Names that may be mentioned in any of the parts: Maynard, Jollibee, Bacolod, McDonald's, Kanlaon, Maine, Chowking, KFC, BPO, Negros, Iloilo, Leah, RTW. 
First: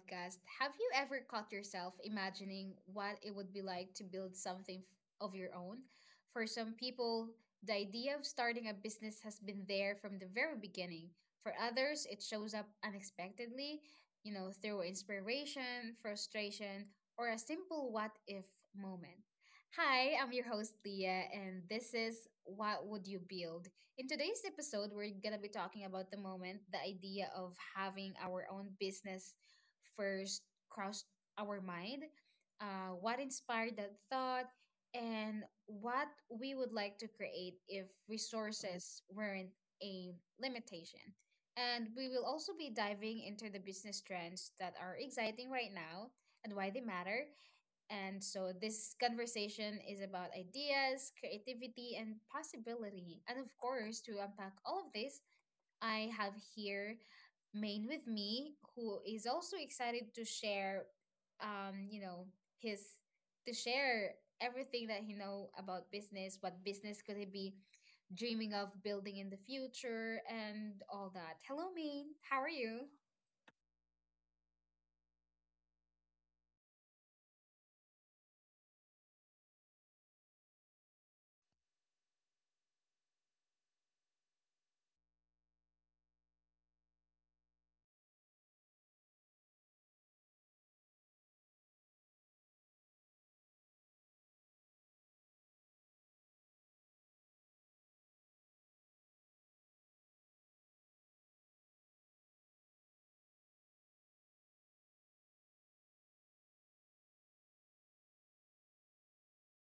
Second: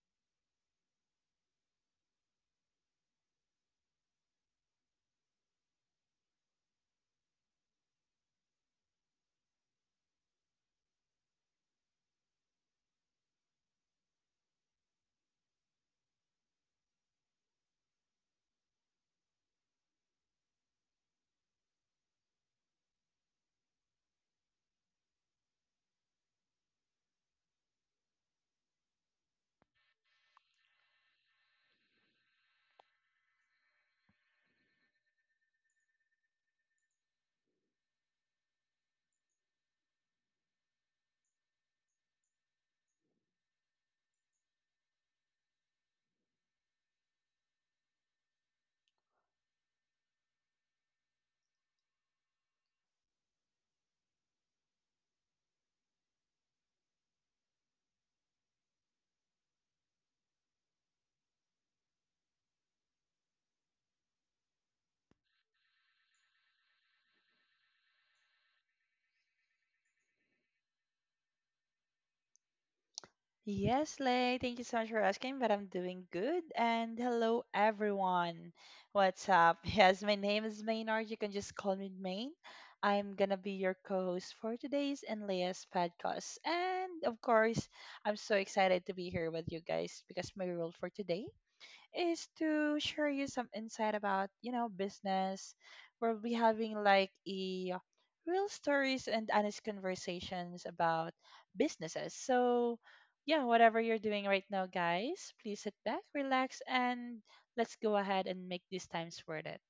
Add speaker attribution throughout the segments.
Speaker 1: podcast. Have you ever caught yourself imagining what it would be like to build something of your own? For some people, the idea of starting a business has been there from the very beginning. For others, it shows up unexpectedly, you know, through inspiration, frustration, or a simple what if moment. Hi, I'm your host, Leah, and this is What Would You Build? In today's episode, we're going to be talking about the moment the idea of having our own business first crossed our mind, what inspired that thought, and what we would like to create if resources weren't a limitation. And we will also be diving into the business trends that are exciting right now and why they matter, and so this conversation is about ideas, creativity, and possibility. And of course, to unpack all of this, I have here Maine with me, who is also excited to share, you know, his to share everything that he know about business, what business could he be dreaming of building in the future, and all that. Hello, Maine. How are you?
Speaker 2: Yes, Lay, thank you so much for asking, but I'm doing good. And hello, everyone. What's up? Yes, my name is Maynard. You can just call me Main. I'm gonna be your co host for today's and Leah's podcast. And of course, I'm so excited to be here with you guys because my role for today is to share you some insight about, business. We'll be having like a real stories and honest conversations about businesses. So, yeah, whatever you're doing right now, guys, please sit back, relax, and let's go ahead and make these times worth it.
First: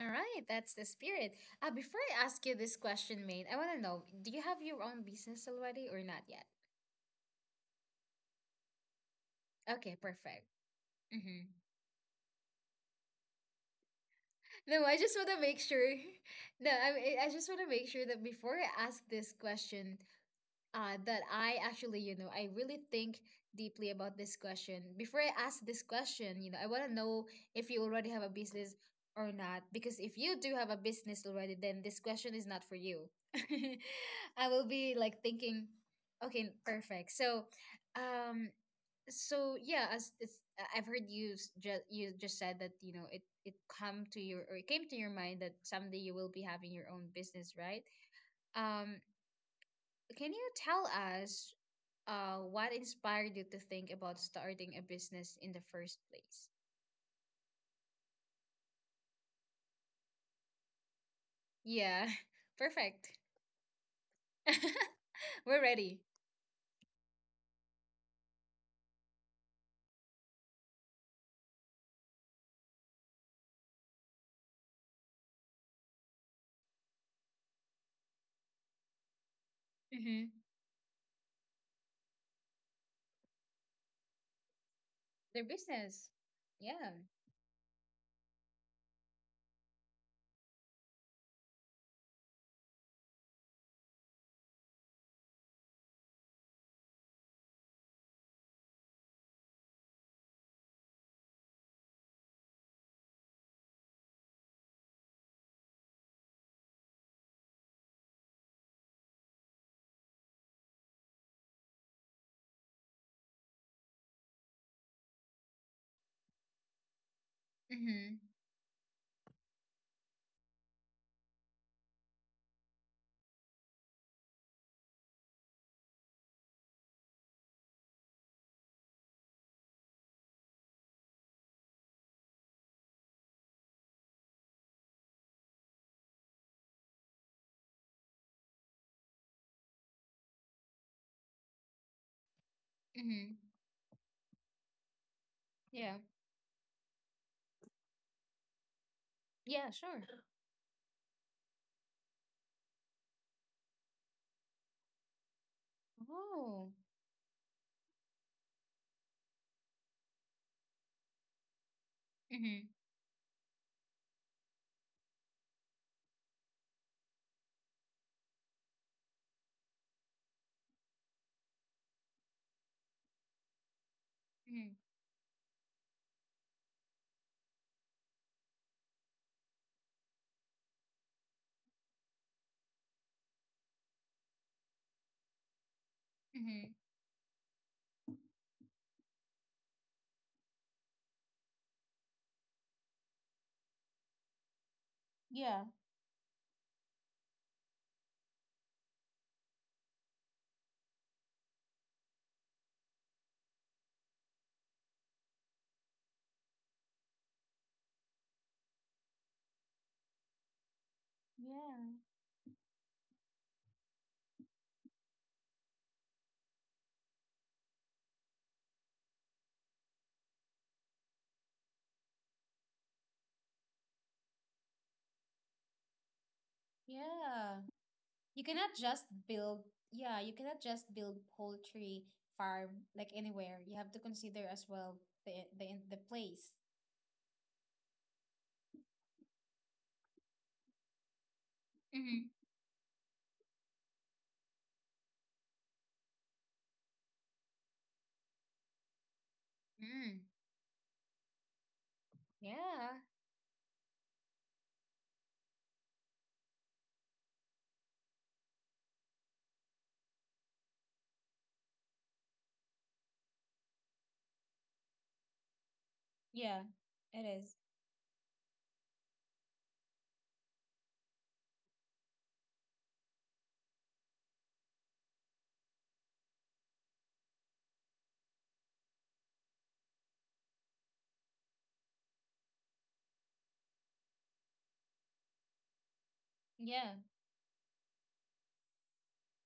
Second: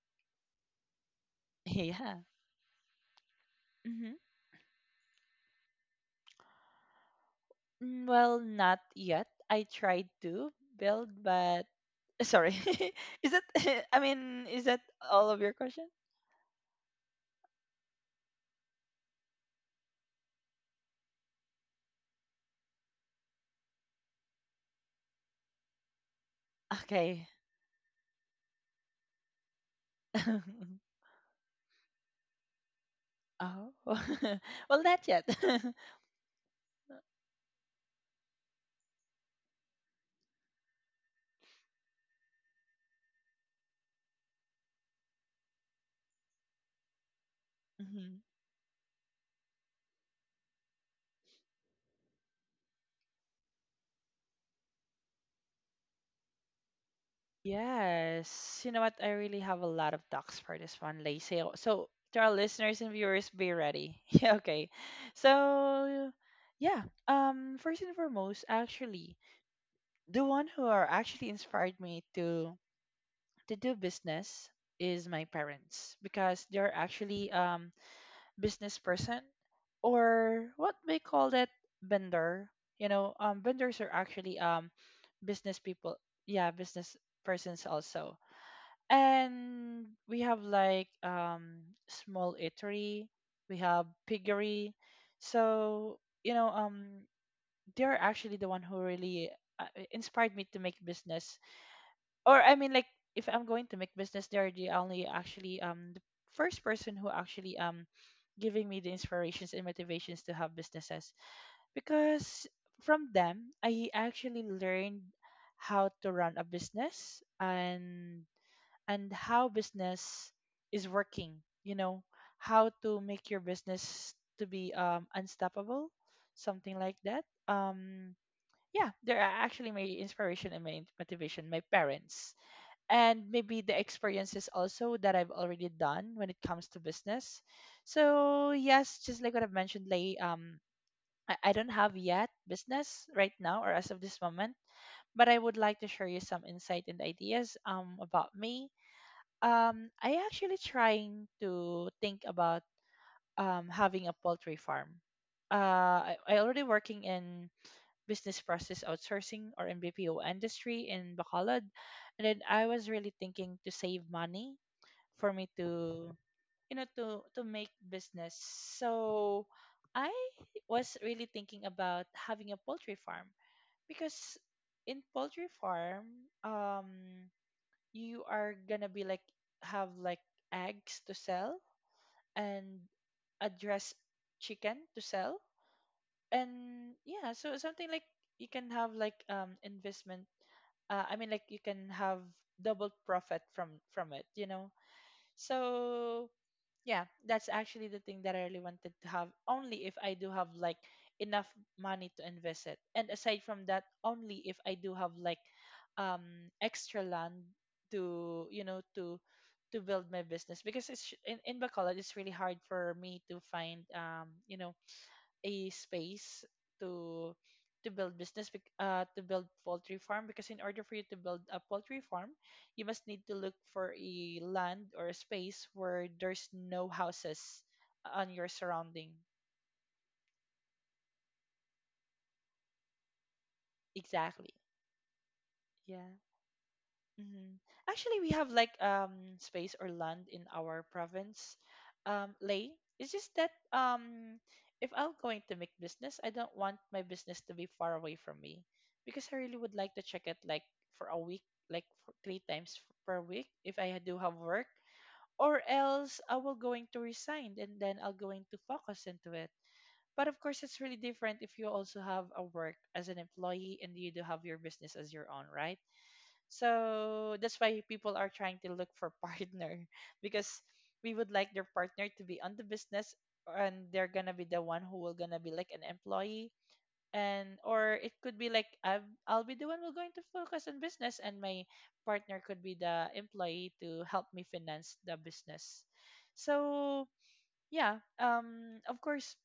Speaker 1: All right, that's the spirit. Before
Speaker 2: Yeah.
Speaker 1: I ask you this question, Maine, I want to know,
Speaker 2: hmm
Speaker 1: do you have your own business already or not yet?
Speaker 2: Well, not yet. I
Speaker 1: Okay,
Speaker 2: tried
Speaker 1: perfect.
Speaker 2: to build,
Speaker 1: Mm-hmm.
Speaker 2: but sorry. is that, I mean, is that
Speaker 1: No, I just want
Speaker 2: all of
Speaker 1: to
Speaker 2: your
Speaker 1: make sure.
Speaker 2: question?
Speaker 1: No, I just want to make sure that before I ask this question, that I actually, you know, I really think deeply about this question. Before I ask this question, you know, I want to know
Speaker 2: Okay.
Speaker 1: if you already have a business or not. Because if you do have a business already, then this question is not for you.
Speaker 2: Oh,
Speaker 1: I will
Speaker 2: well,
Speaker 1: be
Speaker 2: not
Speaker 1: like
Speaker 2: yet.
Speaker 1: thinking, okay, perfect. So, um, so yeah, I've heard you you just said that you know it come to your or it came to your mind that someday you will be having your own business, right?
Speaker 2: Mhm.
Speaker 1: Um, can you tell us what inspired you to think about starting a business in the first place?
Speaker 2: Yes, you know what? I really have a lot of talks for this one, Lacey. So,
Speaker 1: Yeah,
Speaker 2: to our listeners and
Speaker 1: perfect.
Speaker 2: viewers, be ready. Yeah, okay.
Speaker 1: We're ready.
Speaker 2: So, yeah. First and foremost, actually, the one who are actually inspired me to do business is my parents because they're actually business person
Speaker 1: Mm-hmm.
Speaker 2: or what we call that vendor, you know, vendors are actually
Speaker 1: Their
Speaker 2: business people,
Speaker 1: business.
Speaker 2: yeah,
Speaker 1: Yeah.
Speaker 2: business persons also. And we have like small eatery, we have piggery. So, you know, they're actually the one who really uh, inspired me to make business. Or I mean like if I'm going to make business, they're the only actually the first person who actually giving me the inspirations and motivations to have businesses, because from them I actually learned how to run a business,
Speaker 1: Mm-hmm.
Speaker 2: and how business is working, you know, how to make your business to be unstoppable, something like that. Yeah, they're actually my inspiration and my motivation, my parents, and maybe the experiences also that I've already done when it comes to business. So yes, just like what I've mentioned, I don't have yet business
Speaker 1: Mm-hmm.
Speaker 2: right now or as of this moment, but I would like to
Speaker 1: Yeah.
Speaker 2: share you some insight and ideas about me.
Speaker 1: Yeah, sure.
Speaker 2: I actually trying to think about having a poultry farm. I already
Speaker 1: Oh.
Speaker 2: working in business process outsourcing or in BPO industry in Bacolod, and then
Speaker 1: Mm-hmm.
Speaker 2: I was really thinking to save money for me to, you know, to make business. So I was really thinking about having a poultry farm because
Speaker 1: Mm-hmm.
Speaker 2: in poultry farm um you are gonna be like have like eggs to sell and address chicken to sell,
Speaker 1: Mm-hmm.
Speaker 2: and yeah, so something like you can have like investment. I mean like you can have double profit from it, you know.
Speaker 1: Yeah.
Speaker 2: So yeah, that's actually the thing that I really wanted to have. Only if I do have like enough money to invest it. And aside from that, only if I do have like extra land to, you know, to build my business, because it's in
Speaker 1: Yeah.
Speaker 2: Bacolod it's really hard for me to find you know, a space to to build business to build poultry farm, because in order for you to build a poultry farm you must need to look for a land or a space where there's no
Speaker 1: Yeah.
Speaker 2: houses on
Speaker 1: You
Speaker 2: your
Speaker 1: cannot just
Speaker 2: surrounding.
Speaker 1: build, yeah, you cannot just build poultry farm like anywhere. You have to consider
Speaker 2: Exactly,
Speaker 1: as well the the
Speaker 2: yeah.
Speaker 1: place.
Speaker 2: Mhm. Actually, we have like space or land in our province, Lay. It's just that if I'm going to make business, I don't want my business to be far away from me, because I really would like to
Speaker 1: Mm,
Speaker 2: check it like for a week, like for three times
Speaker 1: yeah,
Speaker 2: per week if I do have work, or else I will going to resign and then I'll going to focus into it. But of course, it's really different if you also have a work as an employee and you do have your business as your own, right?
Speaker 1: yeah, it
Speaker 2: So
Speaker 1: is.
Speaker 2: that's why people are trying to look for partner, because we would like their partner to be on the business and they're gonna be the one who will gonna be like an employee. And or it could be like I'll be the one who's going to focus on business and my partner could be the employee to help me finance the business.
Speaker 1: Yeah.
Speaker 2: So yeah, of course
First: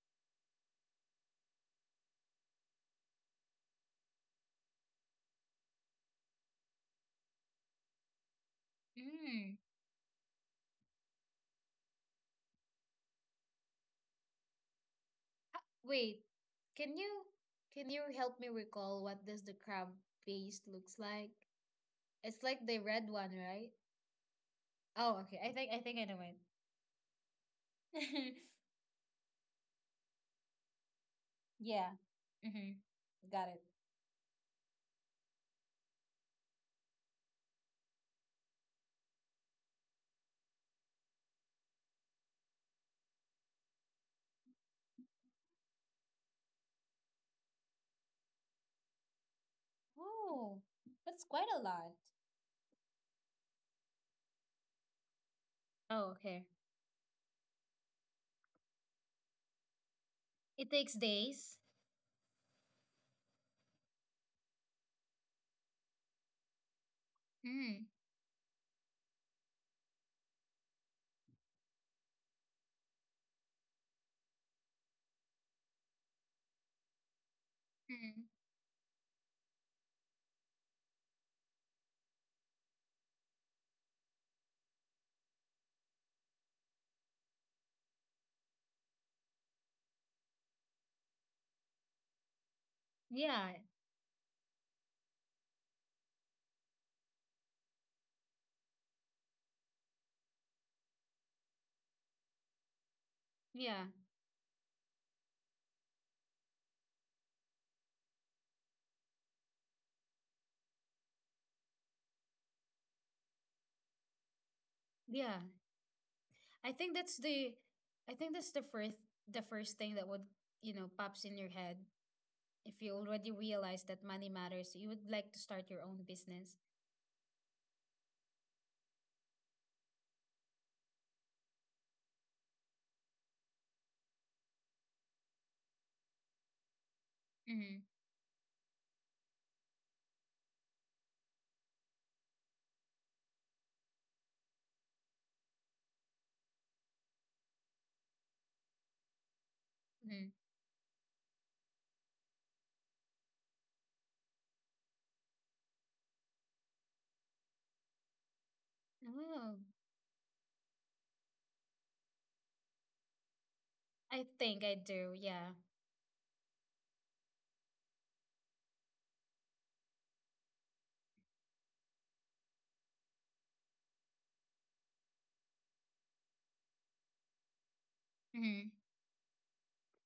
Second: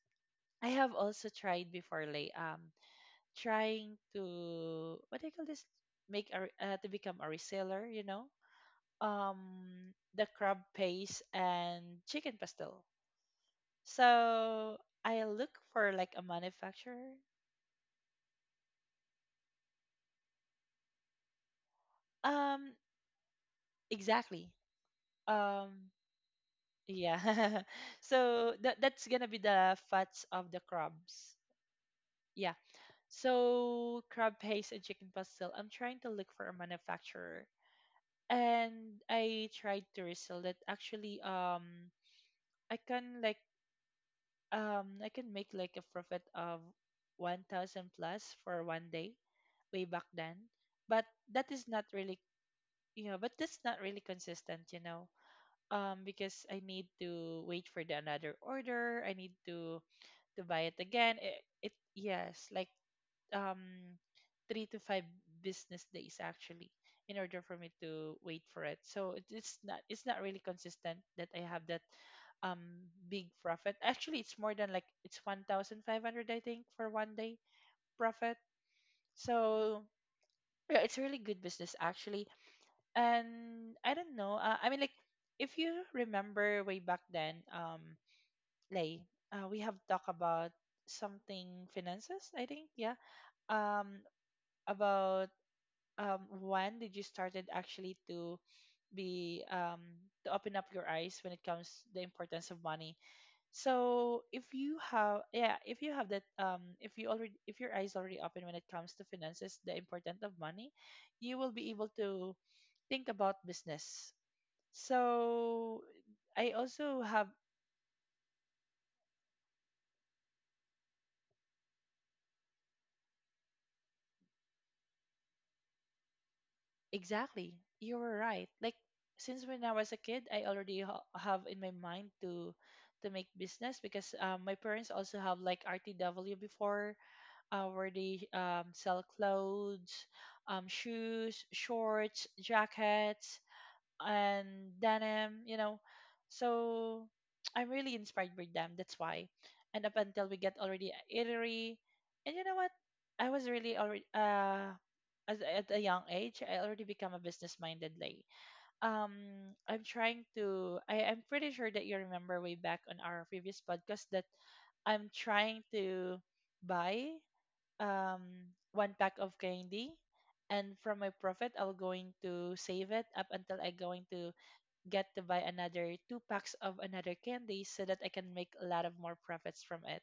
Speaker 2: I have also tried before like trying to, what do you call this, make a to become a reseller, you know,
Speaker 1: Mm.
Speaker 2: um, the crab paste and chicken pastel. So I look for like
Speaker 1: Wait,
Speaker 2: a
Speaker 1: can
Speaker 2: manufacturer.
Speaker 1: you can you help me recall what does the crab paste looks like? It's like
Speaker 2: Um,
Speaker 1: the red one, right?
Speaker 2: exactly.
Speaker 1: Oh, okay. I think I
Speaker 2: Um,
Speaker 1: think I know it.
Speaker 2: yeah. So that that's gonna be the fats of the crabs.
Speaker 1: Yeah.
Speaker 2: Yeah.
Speaker 1: Mm-hmm. Got it.
Speaker 2: So crab paste and chicken pastel. I'm trying to look for a manufacturer, and I tried to resell it. Actually, I can like I can make like a profit of 1,000 plus for one day way back then,
Speaker 1: Oh,
Speaker 2: but
Speaker 1: that's quite
Speaker 2: that
Speaker 1: a
Speaker 2: is not
Speaker 1: lot.
Speaker 2: really, you know, but that's not really consistent, you know,
Speaker 1: Oh, okay.
Speaker 2: because I need to wait for the another order. I need to
Speaker 1: It
Speaker 2: buy it
Speaker 1: takes
Speaker 2: again. it,
Speaker 1: days.
Speaker 2: it yes like um, three to five business days actually in order for me
Speaker 1: Mm.
Speaker 2: to wait for it. So it's not, it's not really consistent that I have that big profit. Actually, it's more than like it's 1,500 I think for one day
Speaker 1: Mm.
Speaker 2: profit. So yeah, it's really good business actually. And I don't know. I mean like if you remember way back then, like we have talked about something finances, I think, yeah.
Speaker 1: Yeah.
Speaker 2: Um, about when did you started actually to be to open up your eyes when it comes the importance of money?
Speaker 1: Yeah.
Speaker 2: So if you have, yeah, if you have that if you already, if your eyes already open when it comes to finances, the importance of money, you will be able to think about business.
Speaker 1: Yeah.
Speaker 2: So I
Speaker 1: I think
Speaker 2: also
Speaker 1: that's
Speaker 2: have.
Speaker 1: the I think that's the first thing that would, you know, pops in your head. If you already realize that money matters, you would like to start your own business.
Speaker 2: Exactly. You were right. Like since when I was a kid, I already have in my mind to make business because my parents also have like RTW before,
Speaker 1: Mm-hmm.
Speaker 2: where they sell clothes, shoes, shorts, jackets and denim, you know. So I'm really inspired by them. That's why. And up
Speaker 1: Mm-hmm.
Speaker 2: until we get already a eatery, and you know what? I was really already as at a young age, I already become a business minded, lay.
Speaker 1: Well,
Speaker 2: I'm trying to. I'm pretty sure that you remember way back on our previous podcast
Speaker 1: I
Speaker 2: that
Speaker 1: think I
Speaker 2: I'm
Speaker 1: do, yeah.
Speaker 2: trying to buy um one pack of candy, and from my profit I'll going to save it up until I going to get to buy another two packs of another candy so that I can make
Speaker 1: Mm-hmm.
Speaker 2: a lot of more profits from it.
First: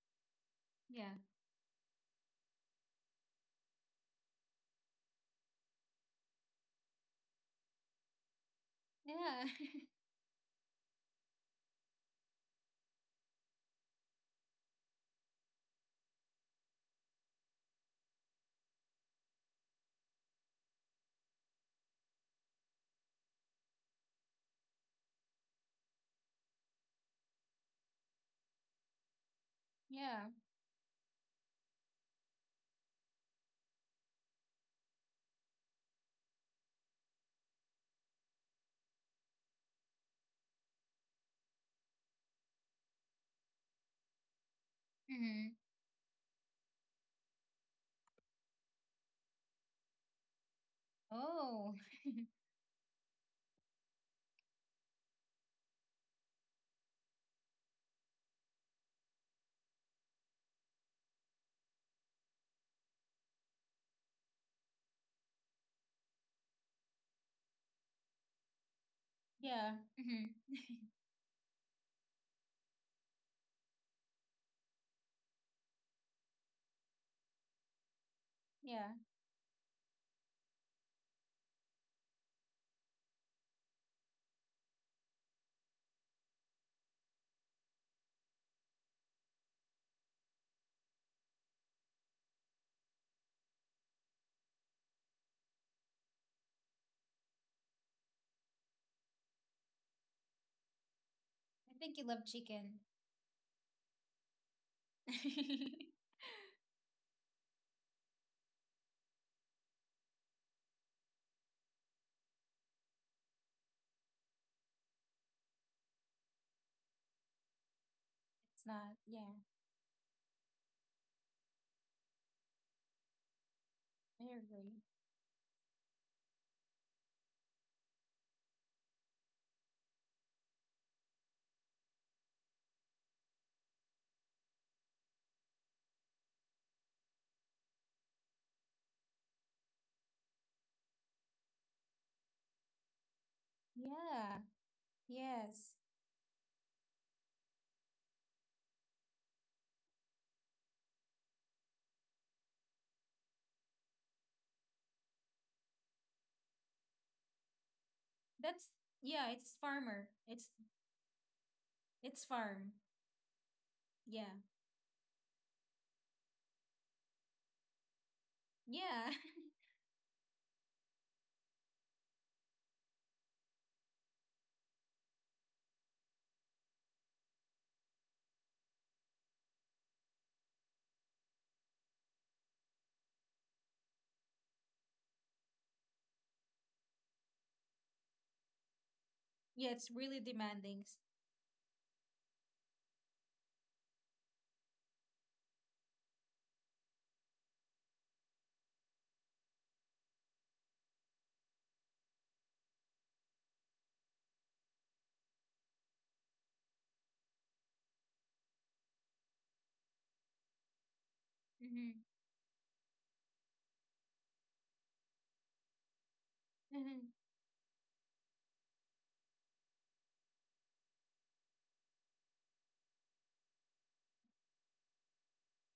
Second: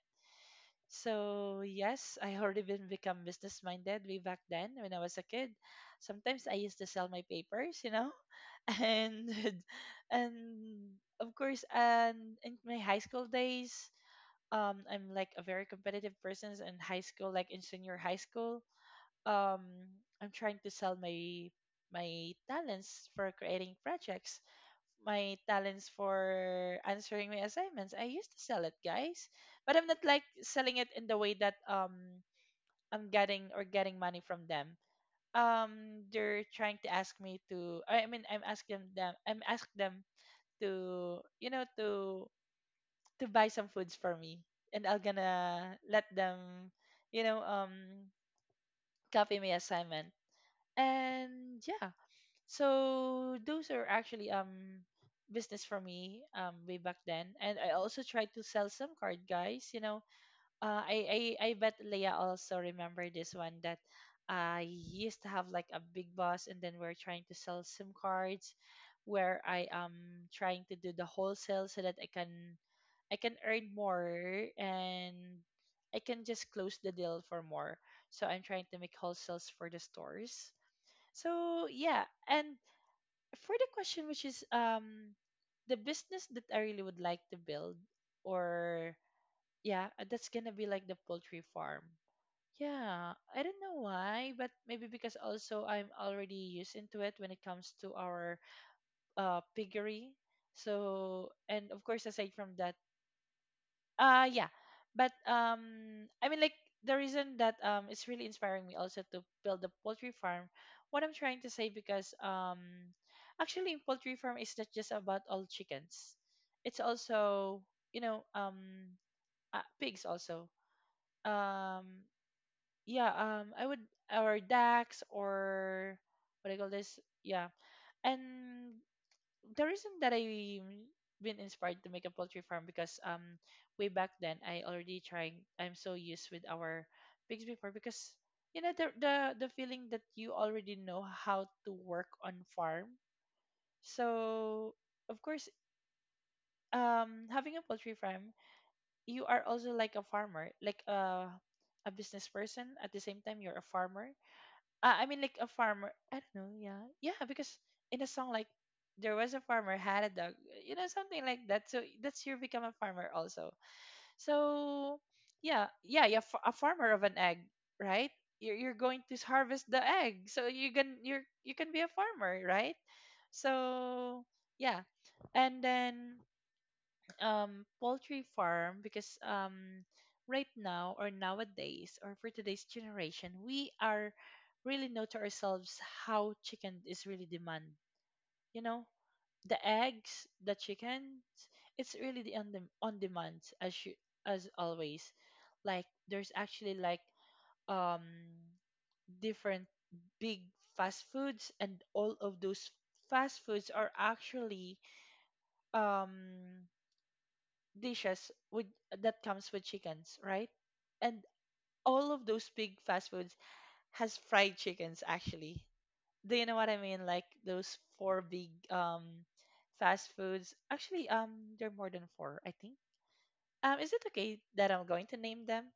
Speaker 1: Yeah.
Speaker 2: So yes, I already been become business minded way back then when I was a kid. Sometimes I used to sell my papers, you know, and
Speaker 1: Yeah.
Speaker 2: and of course, and in my high school days, I'm like a very competitive person in high school, like in senior high school. Um, I'm trying to sell my talents for creating projects, my talents for answering my assignments. I used to sell it, guys, but I'm not like
Speaker 1: yeah.
Speaker 2: selling it in the way that I'm getting or getting money from them. They're trying to ask me to. I mean, I'm asking them. I'm ask them to, you know, to buy some foods for me, and I will
Speaker 1: Mm-hmm.
Speaker 2: gonna let them, you know, copy my assignment. And
Speaker 1: Oh.
Speaker 2: yeah. So those are actually business for me way back then, and I also tried to sell some card guys. You know, I bet Leah also remember this one that I used to have like a big boss, and then we're trying to sell SIM cards, where I
Speaker 1: Yeah.
Speaker 2: am
Speaker 1: Mm-hmm.
Speaker 2: trying to do the wholesale so that I can earn more and I can just close the deal for more. So I'm trying to make
Speaker 1: yeah.
Speaker 2: wholesales for the stores. So yeah, and for the question, which is the business that I really would like to build, or yeah, that's gonna be like the poultry farm. Yeah, I don't know why, but maybe because also I'm already used into it when it comes to our piggery. So, and
Speaker 1: I
Speaker 2: of
Speaker 1: think
Speaker 2: course,
Speaker 1: you love
Speaker 2: aside from that,
Speaker 1: chicken.
Speaker 2: yeah. But
Speaker 1: it's
Speaker 2: I mean like the reason that it's really inspiring me also to build a poultry farm, what I'm trying to say, because actually poultry farm is not just about all chickens. It's also, you know,
Speaker 1: not. Yeah.
Speaker 2: pigs also. Um yeah, I would,
Speaker 1: I
Speaker 2: or
Speaker 1: agree.
Speaker 2: ducks, or what do you call this? Yeah. And the reason that I been inspired to make a poultry farm because way back then I already trying I'm so used with our pigs before because you know the feeling that you already know how to work on farm.
Speaker 1: Yeah.
Speaker 2: So of course
Speaker 1: Yes.
Speaker 2: having a poultry farm you are also like a farmer, like a business person. At the same time you're a farmer, like a farmer. I don't know. Yeah, yeah. Because in a song, like,
Speaker 1: That's
Speaker 2: there
Speaker 1: yeah.
Speaker 2: was a
Speaker 1: It's
Speaker 2: farmer had a
Speaker 1: farmer.
Speaker 2: dog. You know, something like that. So that's
Speaker 1: It's
Speaker 2: your become a
Speaker 1: farm.
Speaker 2: farmer also.
Speaker 1: Yeah.
Speaker 2: So yeah, yeah, yeah. A farmer of an egg, right? You're going
Speaker 1: Yeah.
Speaker 2: to harvest the egg, so you can be a farmer, right? So yeah, and then poultry farm because right now, or nowadays, or for today's generation, we are really know to ourselves how chicken is really demand, you know, the
Speaker 1: Yeah, it's really
Speaker 2: eggs, the
Speaker 1: demanding.
Speaker 2: chicken. It's really on demand, as you, as always, like, there's actually like um different big fast foods, and all of those fast foods are actually, um dishes with that comes with chickens, right? And
Speaker 1: Mm-hmm.
Speaker 2: all of those big fast foods has fried chickens actually. Do you know what I mean?
Speaker 1: Mm-hmm.
Speaker 2: Like those four big fast foods. Actually, there are more than four, I think. Is it okay that I'm going to name them?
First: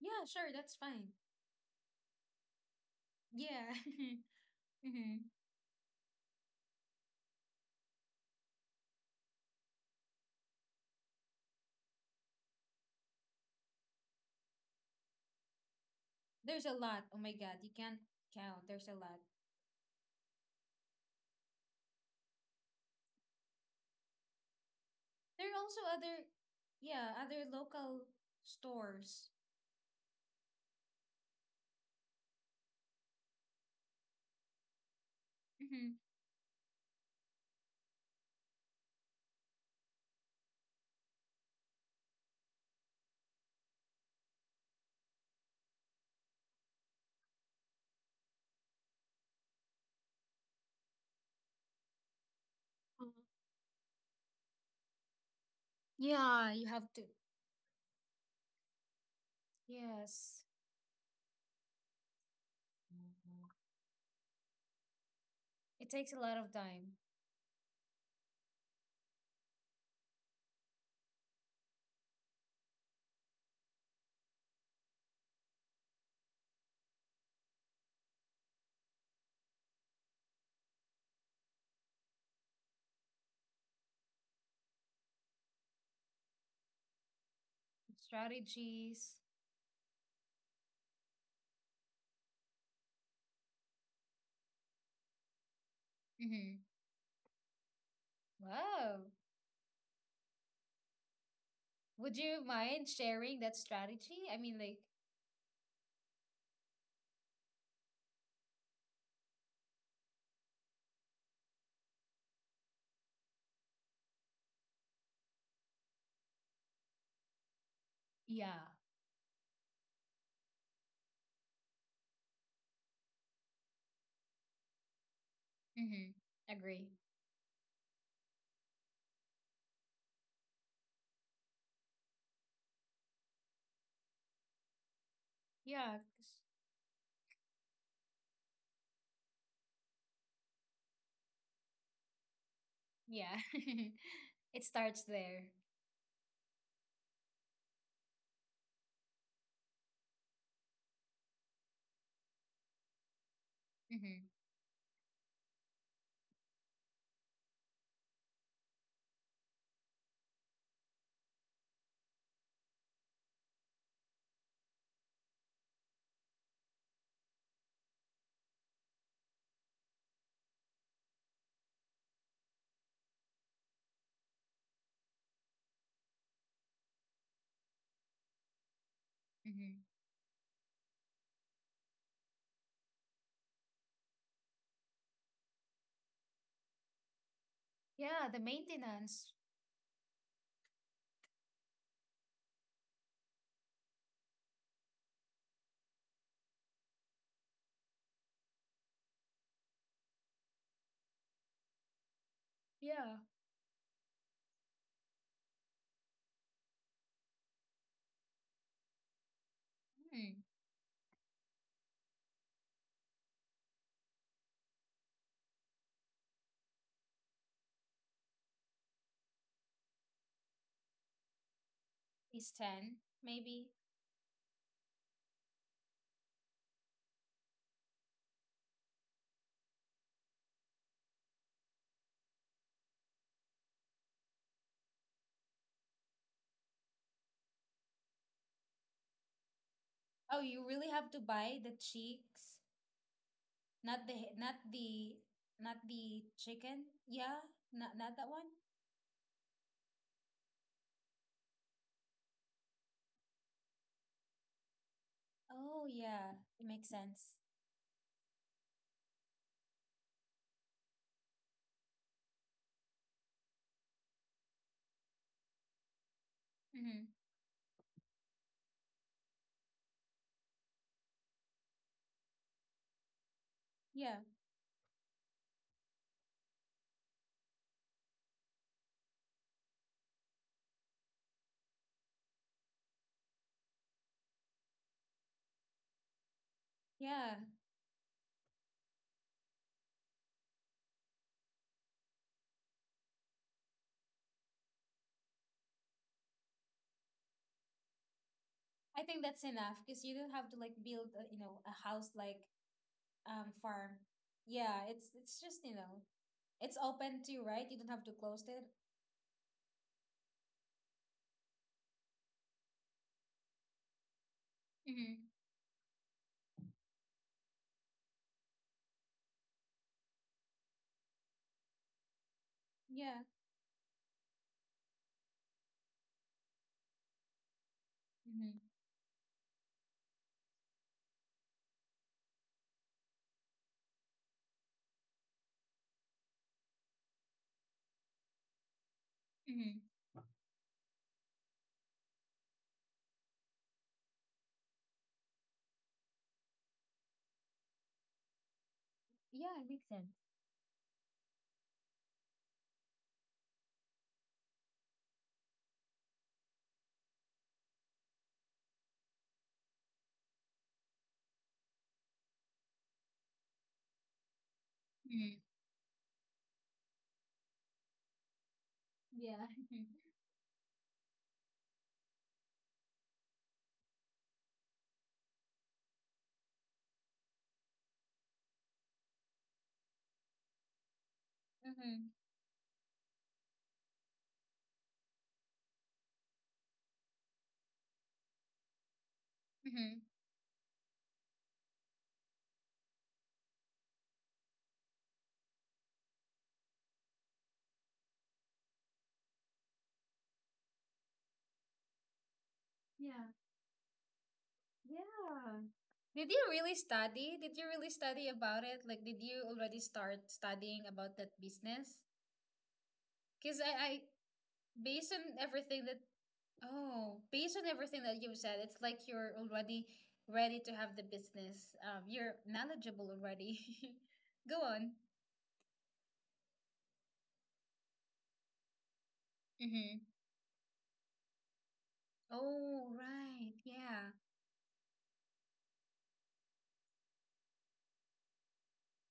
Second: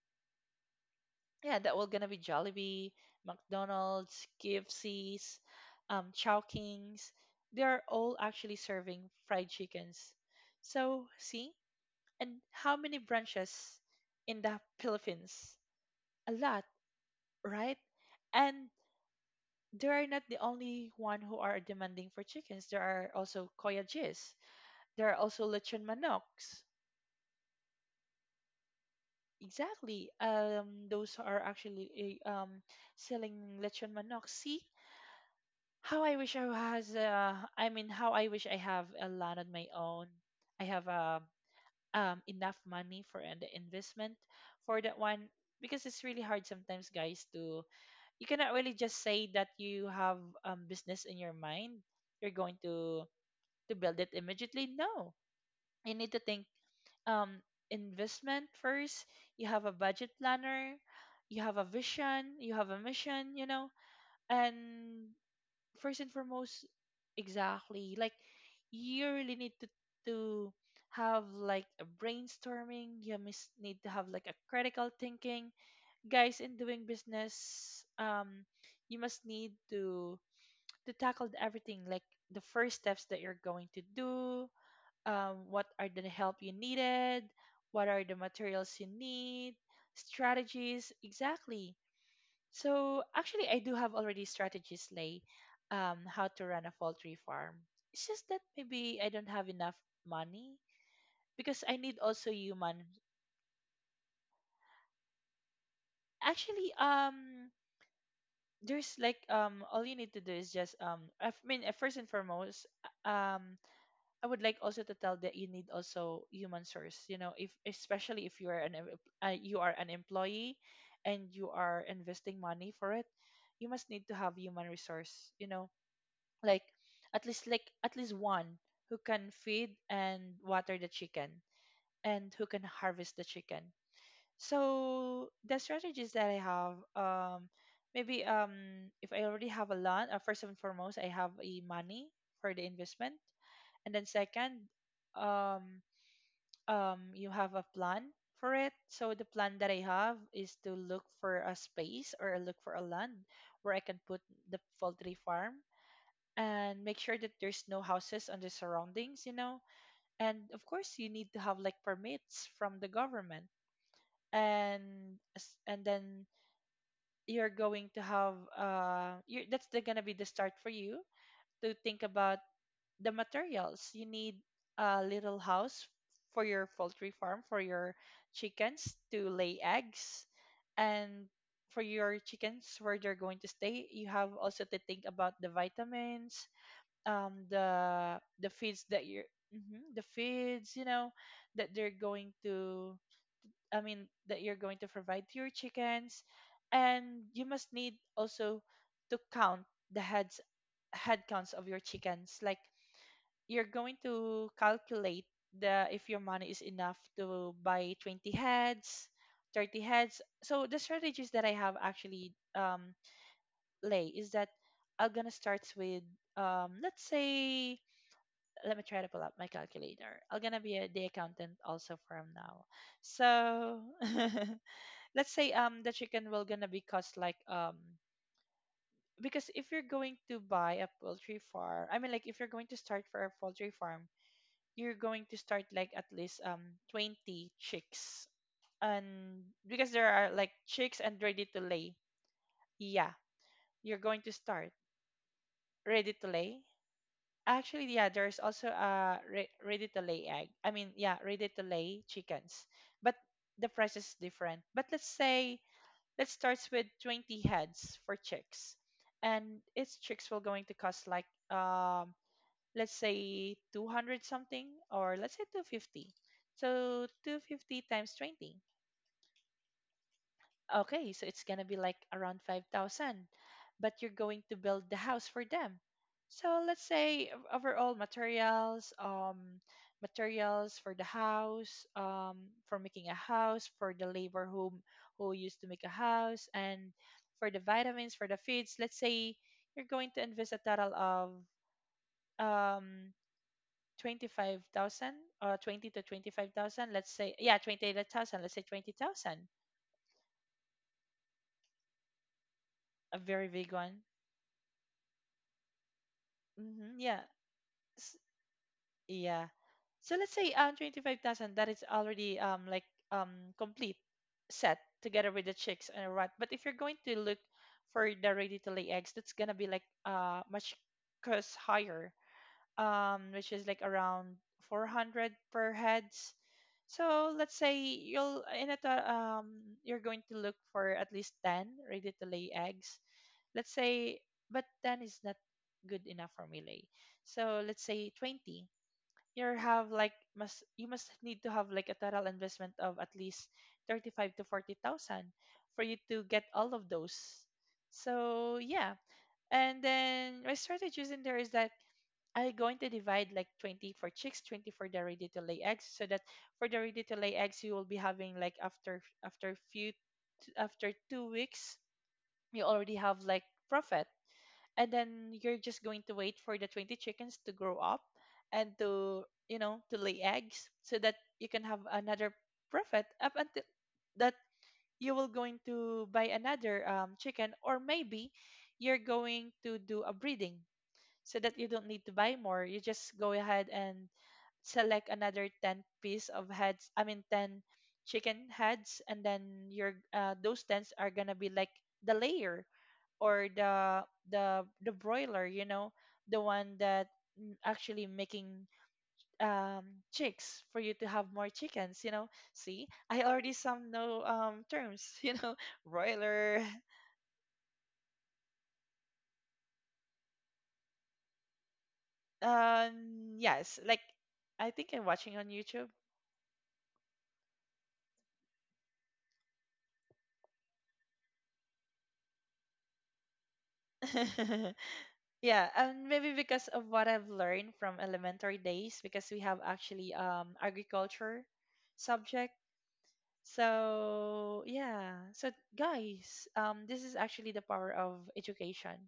Speaker 1: Yeah, sure, that's fine.
Speaker 2: Yeah, that will gonna be Jollibee,
Speaker 1: Yeah.
Speaker 2: McDonald's,
Speaker 1: Mm-hmm.
Speaker 2: KFC's, Chowkings. They are all actually serving fried chickens. So see, and how many branches in the Philippines? A
Speaker 1: There's
Speaker 2: lot,
Speaker 1: a lot. Oh my God, you
Speaker 2: right?
Speaker 1: can't count.
Speaker 2: And
Speaker 1: There's a lot.
Speaker 2: they are not the only one who are demanding for chickens. There are also koyajis. There are also
Speaker 1: There are also
Speaker 2: lechon
Speaker 1: other,
Speaker 2: manoks.
Speaker 1: yeah, other local stores.
Speaker 2: Exactly. Those are actually selling lechon manok. See
Speaker 1: Mm-hmm.
Speaker 2: how I wish I has I mean how I wish I have a land on my own. I have enough money for an investment for that one, because it's really hard sometimes, guys. To You cannot really just say that you have, business in your mind, you're going to build it immediately. No, you need to think
Speaker 1: Yeah, you have to.
Speaker 2: um, investment first. You have a budget
Speaker 1: Yes.
Speaker 2: planner, you have a vision, you have a mission, you know. And
Speaker 1: It
Speaker 2: first and
Speaker 1: takes a lot of
Speaker 2: foremost,
Speaker 1: time.
Speaker 2: exactly, like, you really need to have like a brainstorming. Need to have like a critical thinking, guys, in doing business. You must need to tackle everything, like the first steps that you're going to do, what are the help you needed, what are the materials you
Speaker 1: Strategies.
Speaker 2: need. Strategies, exactly. So actually I do have already strategies, Lay, how to
Speaker 1: Mm-hmm.
Speaker 2: run a poultry farm. It's just that
Speaker 1: Wow.
Speaker 2: maybe I don't have enough money, because I need
Speaker 1: Would
Speaker 2: also
Speaker 1: you
Speaker 2: human.
Speaker 1: mind sharing that strategy? I mean, like,
Speaker 2: Actually, there's like all you need to do is just I f- mean first and foremost, uh, um I would like also to tell that you need also human source, you know, if, especially if you are
Speaker 1: yeah.
Speaker 2: you are an employee and you are investing money for it, you must need to have human resource, you know,
Speaker 1: Mm-hmm.
Speaker 2: like,
Speaker 1: Agree.
Speaker 2: at least, like at least one who can feed and water the chicken and who can harvest the chicken. So the
Speaker 1: Yeah.
Speaker 2: strategies that
Speaker 1: 'cause-
Speaker 2: I have, maybe, if I already have a lot, first and foremost, I have a money for the investment,
Speaker 1: Yeah.
Speaker 2: and then
Speaker 1: It
Speaker 2: second,
Speaker 1: starts there.
Speaker 2: um, you have a plan for it. So the plan that I have is to look for a space or look for a land where I can put
Speaker 1: Mm-hmm.
Speaker 2: the poultry farm, and make sure that there's no houses on the surroundings, you know. And of course, you need to have like permits from the government, and then you're going to have gonna be the start for you to think about the materials you need, a little house for your poultry farm, for your chickens to lay
Speaker 1: Mm-hmm.
Speaker 2: eggs, and for your chickens where they're going to stay. You have also to think about the vitamins, um the
Speaker 1: Yeah, the
Speaker 2: the feeds that you're,
Speaker 1: maintenance.
Speaker 2: Mhm, the feeds, you know, that they're going to I mean, that you're going to provide to your chickens. And you must need also to count the heads, head counts of your chickens. Like,
Speaker 1: Yeah.
Speaker 2: you're going to calculate the if your money is enough to buy 20 heads, 30 heads.
Speaker 1: Hmm.
Speaker 2: So the strategies that I have actually, Lay, is that I'm gonna start with, let's say, let me try to pull up my calculator. I'm gonna be the accountant also from
Speaker 1: Is
Speaker 2: now.
Speaker 1: 10, maybe.
Speaker 2: So let's say the chicken will gonna be cost like, because if you're going to buy a poultry farm, if you're going to start for a poultry farm, you're going to start like at least 20 chicks, and because there are
Speaker 1: Oh,
Speaker 2: like
Speaker 1: you really
Speaker 2: chicks
Speaker 1: have to
Speaker 2: and ready
Speaker 1: buy
Speaker 2: to
Speaker 1: the
Speaker 2: lay.
Speaker 1: cheeks,
Speaker 2: Yeah, you're going to
Speaker 1: not
Speaker 2: start
Speaker 1: the not
Speaker 2: ready
Speaker 1: the
Speaker 2: to lay.
Speaker 1: chicken. Yeah,
Speaker 2: Actually,
Speaker 1: not
Speaker 2: yeah,
Speaker 1: not that
Speaker 2: there's
Speaker 1: one.
Speaker 2: also a ready to lay egg, yeah, ready to lay chickens. But the price is different. But let's say
Speaker 1: Oh yeah,
Speaker 2: that
Speaker 1: it
Speaker 2: starts
Speaker 1: makes
Speaker 2: with
Speaker 1: sense.
Speaker 2: 20 heads for chicks. And it's chicks will going to cost like, let's say 200 something, or let's say 250. So
Speaker 1: Mm-hmm.
Speaker 2: 250 times 20. Okay, so it's gonna be like around 5,000, but
Speaker 1: Yeah,
Speaker 2: you're going to build the house for them. So let's say overall materials, materials for the house, for making a house, for the labor who used to make a house, and
Speaker 1: yeah.
Speaker 2: for the vitamins, for the feeds. Let's say you're going to invest a total of um 25,000, or 20 to 25,000. Let's say, yeah, 28,000. Let's say
Speaker 1: I think that's
Speaker 2: 20,000.
Speaker 1: enough because you don't have to like build a, you know a house like
Speaker 2: A very big
Speaker 1: farm.
Speaker 2: one.
Speaker 1: Yeah, it's just, you know, it's
Speaker 2: Hmm,
Speaker 1: open
Speaker 2: yeah.
Speaker 1: too, right? You don't have to
Speaker 2: S-
Speaker 1: close it.
Speaker 2: Yeah. So let's say 25,000, that is already complete set
Speaker 1: Mm-hmm.
Speaker 2: together with the chicks and rot. But if you're going to look for the ready to lay eggs, that's gonna be like much cost higher.
Speaker 1: Yeah.
Speaker 2: Which is like around 400 per heads. So let's say you'll
Speaker 1: Mm-hmm.
Speaker 2: you're going to look for at least 10 ready to lay eggs. Let's say, but 10 is not good enough for me, Lay. So let's say 20. You
Speaker 1: Mm-hmm.
Speaker 2: have like must you must need to have like a total investment of at least 35 to 40,000 for you to get all of those. So, yeah.
Speaker 1: Yeah, it
Speaker 2: And
Speaker 1: makes sense.
Speaker 2: then my strategies in there is that I'm going to divide like 20 for chicks, 20 for the ready to lay eggs, so that for the ready to lay eggs you will be having like after 2 weeks you already have like profit, and
Speaker 1: Mm-hmm.
Speaker 2: then you're just going to wait for the 20 chickens to grow up and to,
Speaker 1: Yeah.
Speaker 2: you know, to lay eggs, so that you can have another profit up until that you will going to buy another, chicken, or maybe you're going to do a breeding so that you don't
Speaker 1: Mm-hmm.
Speaker 2: need to buy more. You just go ahead and select another 10 piece of heads, I mean 10 chicken heads, and then
Speaker 1: Mm-hmm.
Speaker 2: your those 10s are going to be like the layer, or the the broiler, you know, the one that actually making um chicks for you to have more chickens, you know. See, I
Speaker 1: Yeah.
Speaker 2: already some know terms, you know,
Speaker 1: Yeah. Did you
Speaker 2: broiler.
Speaker 1: really study? Did you really study about it? Like, did you already start studying about that business? Because
Speaker 2: Yes, like, I think I'm
Speaker 1: based on
Speaker 2: watching on
Speaker 1: everything
Speaker 2: YouTube.
Speaker 1: that Oh, based on everything that you've said, it's like you're already ready to have the business. You're knowledgeable already. Go on.
Speaker 2: Yeah, and maybe because of what I've learned from elementary days, because we have
Speaker 1: Mm-hmm.
Speaker 2: actually agriculture subject.
Speaker 1: Oh, right. Yeah.
Speaker 2: So yeah, so guys, this is actually the power of education.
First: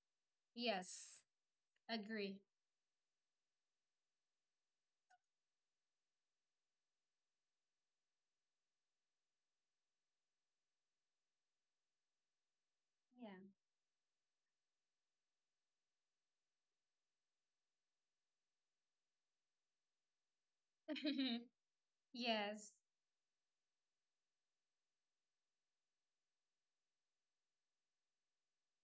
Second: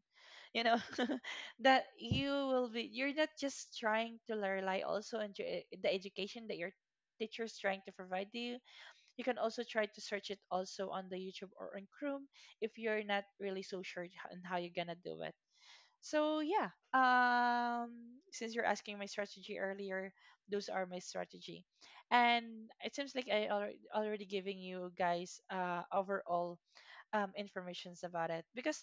Speaker 2: You know,
Speaker 1: Yes.
Speaker 2: that you
Speaker 1: Agree.
Speaker 2: will be you're not just trying to rely also on your the education that your teacher's trying to provide you. You can also try to search it also on the YouTube or on Chrome if you're not really so sure on how you're gonna do it. So yeah, since you're asking my strategy earlier, those are my
Speaker 1: Yeah.
Speaker 2: strategy,
Speaker 1: Yes.
Speaker 2: and it seems like I already giving you guys overall informations about it, because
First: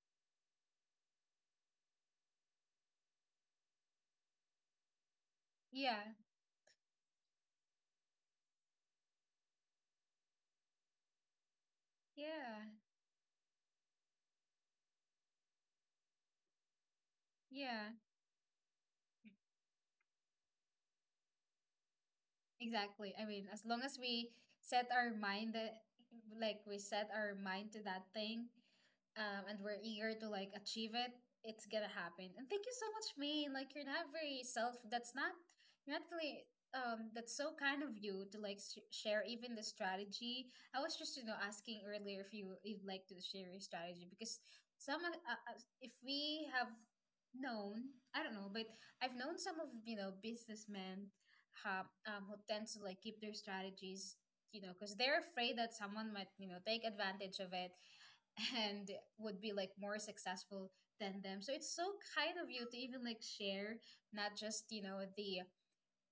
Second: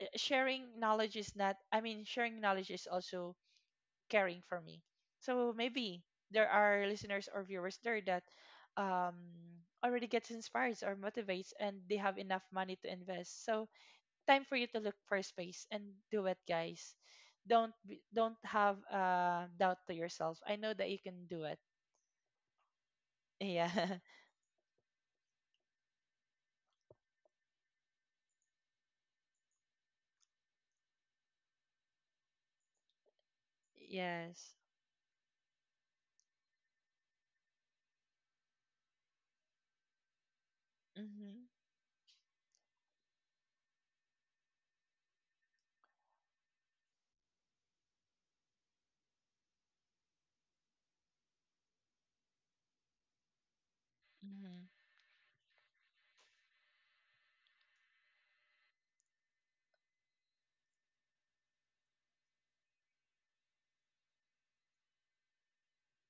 Speaker 2: sharing knowledge is not. I mean, sharing knowledge is also caring for me. So
Speaker 1: Yeah.
Speaker 2: maybe there are listeners or viewers there that um already gets inspired or motivates, and they have enough
Speaker 1: Yeah.
Speaker 2: money to invest. So time for you to look for space and do it, guys.
Speaker 1: Yeah.
Speaker 2: Don't have doubt to yourself. I know that you can do it.
Speaker 1: Exactly. I mean, as long
Speaker 2: Yeah.
Speaker 1: as we set our mind that, like we set our mind to that thing, and we're eager to like achieve it, it's gonna happen. And thank you so much, Maine. Like you're not very
Speaker 2: Yes.
Speaker 1: self. That's not you're not really. That's so kind of you to like share even the strategy. I was just you know
Speaker 2: Mhm.
Speaker 1: asking earlier if you you'd like to share your strategy because if we have known I don't know, but I've known some of you know businessmen who tend to like keep their strategies you
Speaker 2: Mhm.
Speaker 1: know because they're afraid that someone might you know take advantage of it and would be like more successful than them so it's so kind of you to even like share not just you know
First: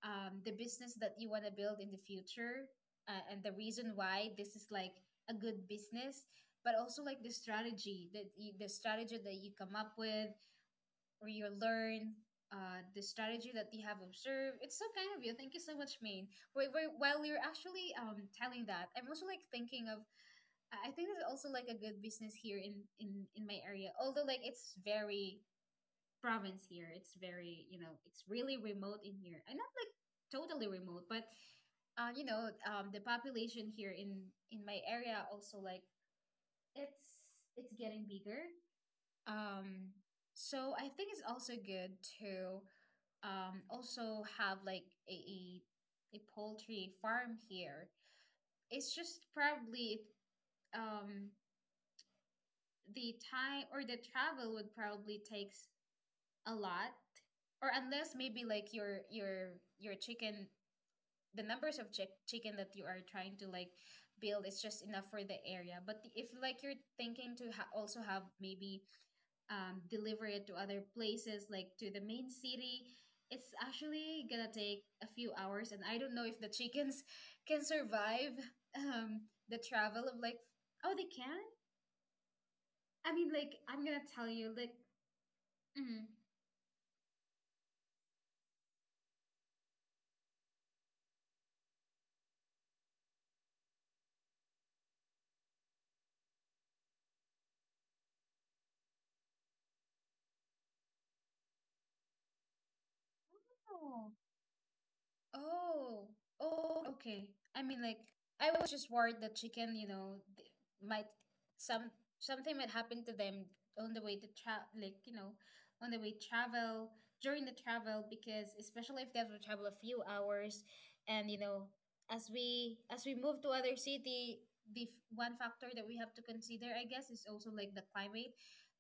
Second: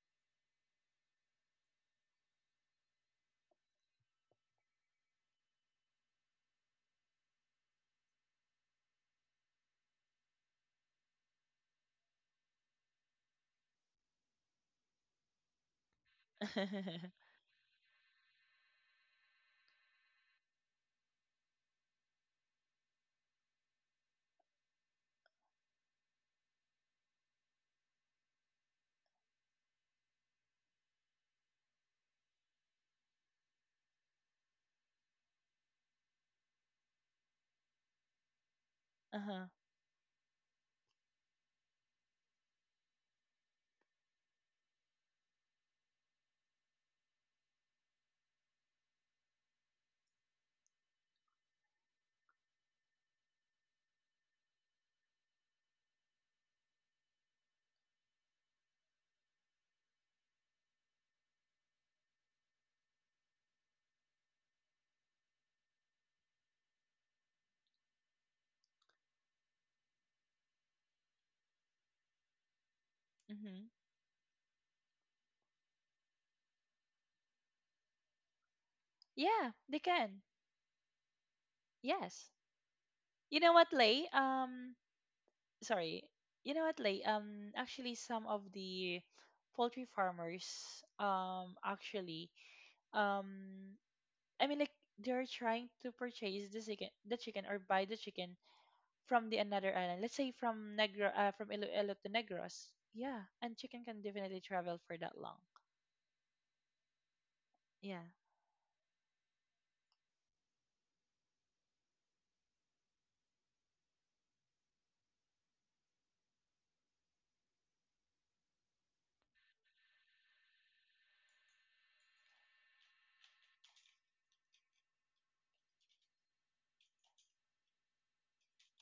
Speaker 1: the business that you want to build in the future, and the reason why this is like a good business but also like the strategy that you, the strategy that you come up with or you learn the strategy that you have observed. It's so kind of you, thank you so much, Maine. Wait, while you're actually telling that, I'm also like thinking of I think there's also like a good business here in my area. Although like it's very province here. It's very you know it's really remote in here, and not like totally remote, but you know the population here in my area also like it's getting bigger.
Speaker 2: Uh-huh.
Speaker 1: Um, so I think it's also good to also have like a a, a poultry farm here. It's just probably um the time or the travel would probably takes a lot, or unless maybe like your chicken the numbers of chicken that you are trying to like build is just enough for the area, but if like you're thinking to also have maybe, deliver it to other places like to the main city, it's
Speaker 2: Mhm.
Speaker 1: actually gonna take a few hours, and I don't know if the chickens can survive um,
Speaker 2: Yeah,
Speaker 1: the
Speaker 2: they
Speaker 1: travel of
Speaker 2: can.
Speaker 1: like oh they can
Speaker 2: Yes.
Speaker 1: I mean
Speaker 2: You know
Speaker 1: like
Speaker 2: what,
Speaker 1: I'm gonna
Speaker 2: Lay?
Speaker 1: tell you like
Speaker 2: Sorry.
Speaker 1: mhm.
Speaker 2: You know what, Lay? Actually some of the poultry farmers, actually um I mean like they're trying to purchase the chicken or buy the chicken from the another island. Let's say from from Iloilo to Negros. Yeah, and chicken can
Speaker 1: Oh,
Speaker 2: definitely travel for that long.
Speaker 1: oh, oh, okay. I mean, like,
Speaker 2: Yeah.
Speaker 1: I was just worried that chicken, you know, might some something might happen to them on the way to travel, like, you know, on the way travel during the travel because especially if they have to travel a few hours, and you know, as we move to other city, the one factor that we have to consider, I guess, is also like the climate,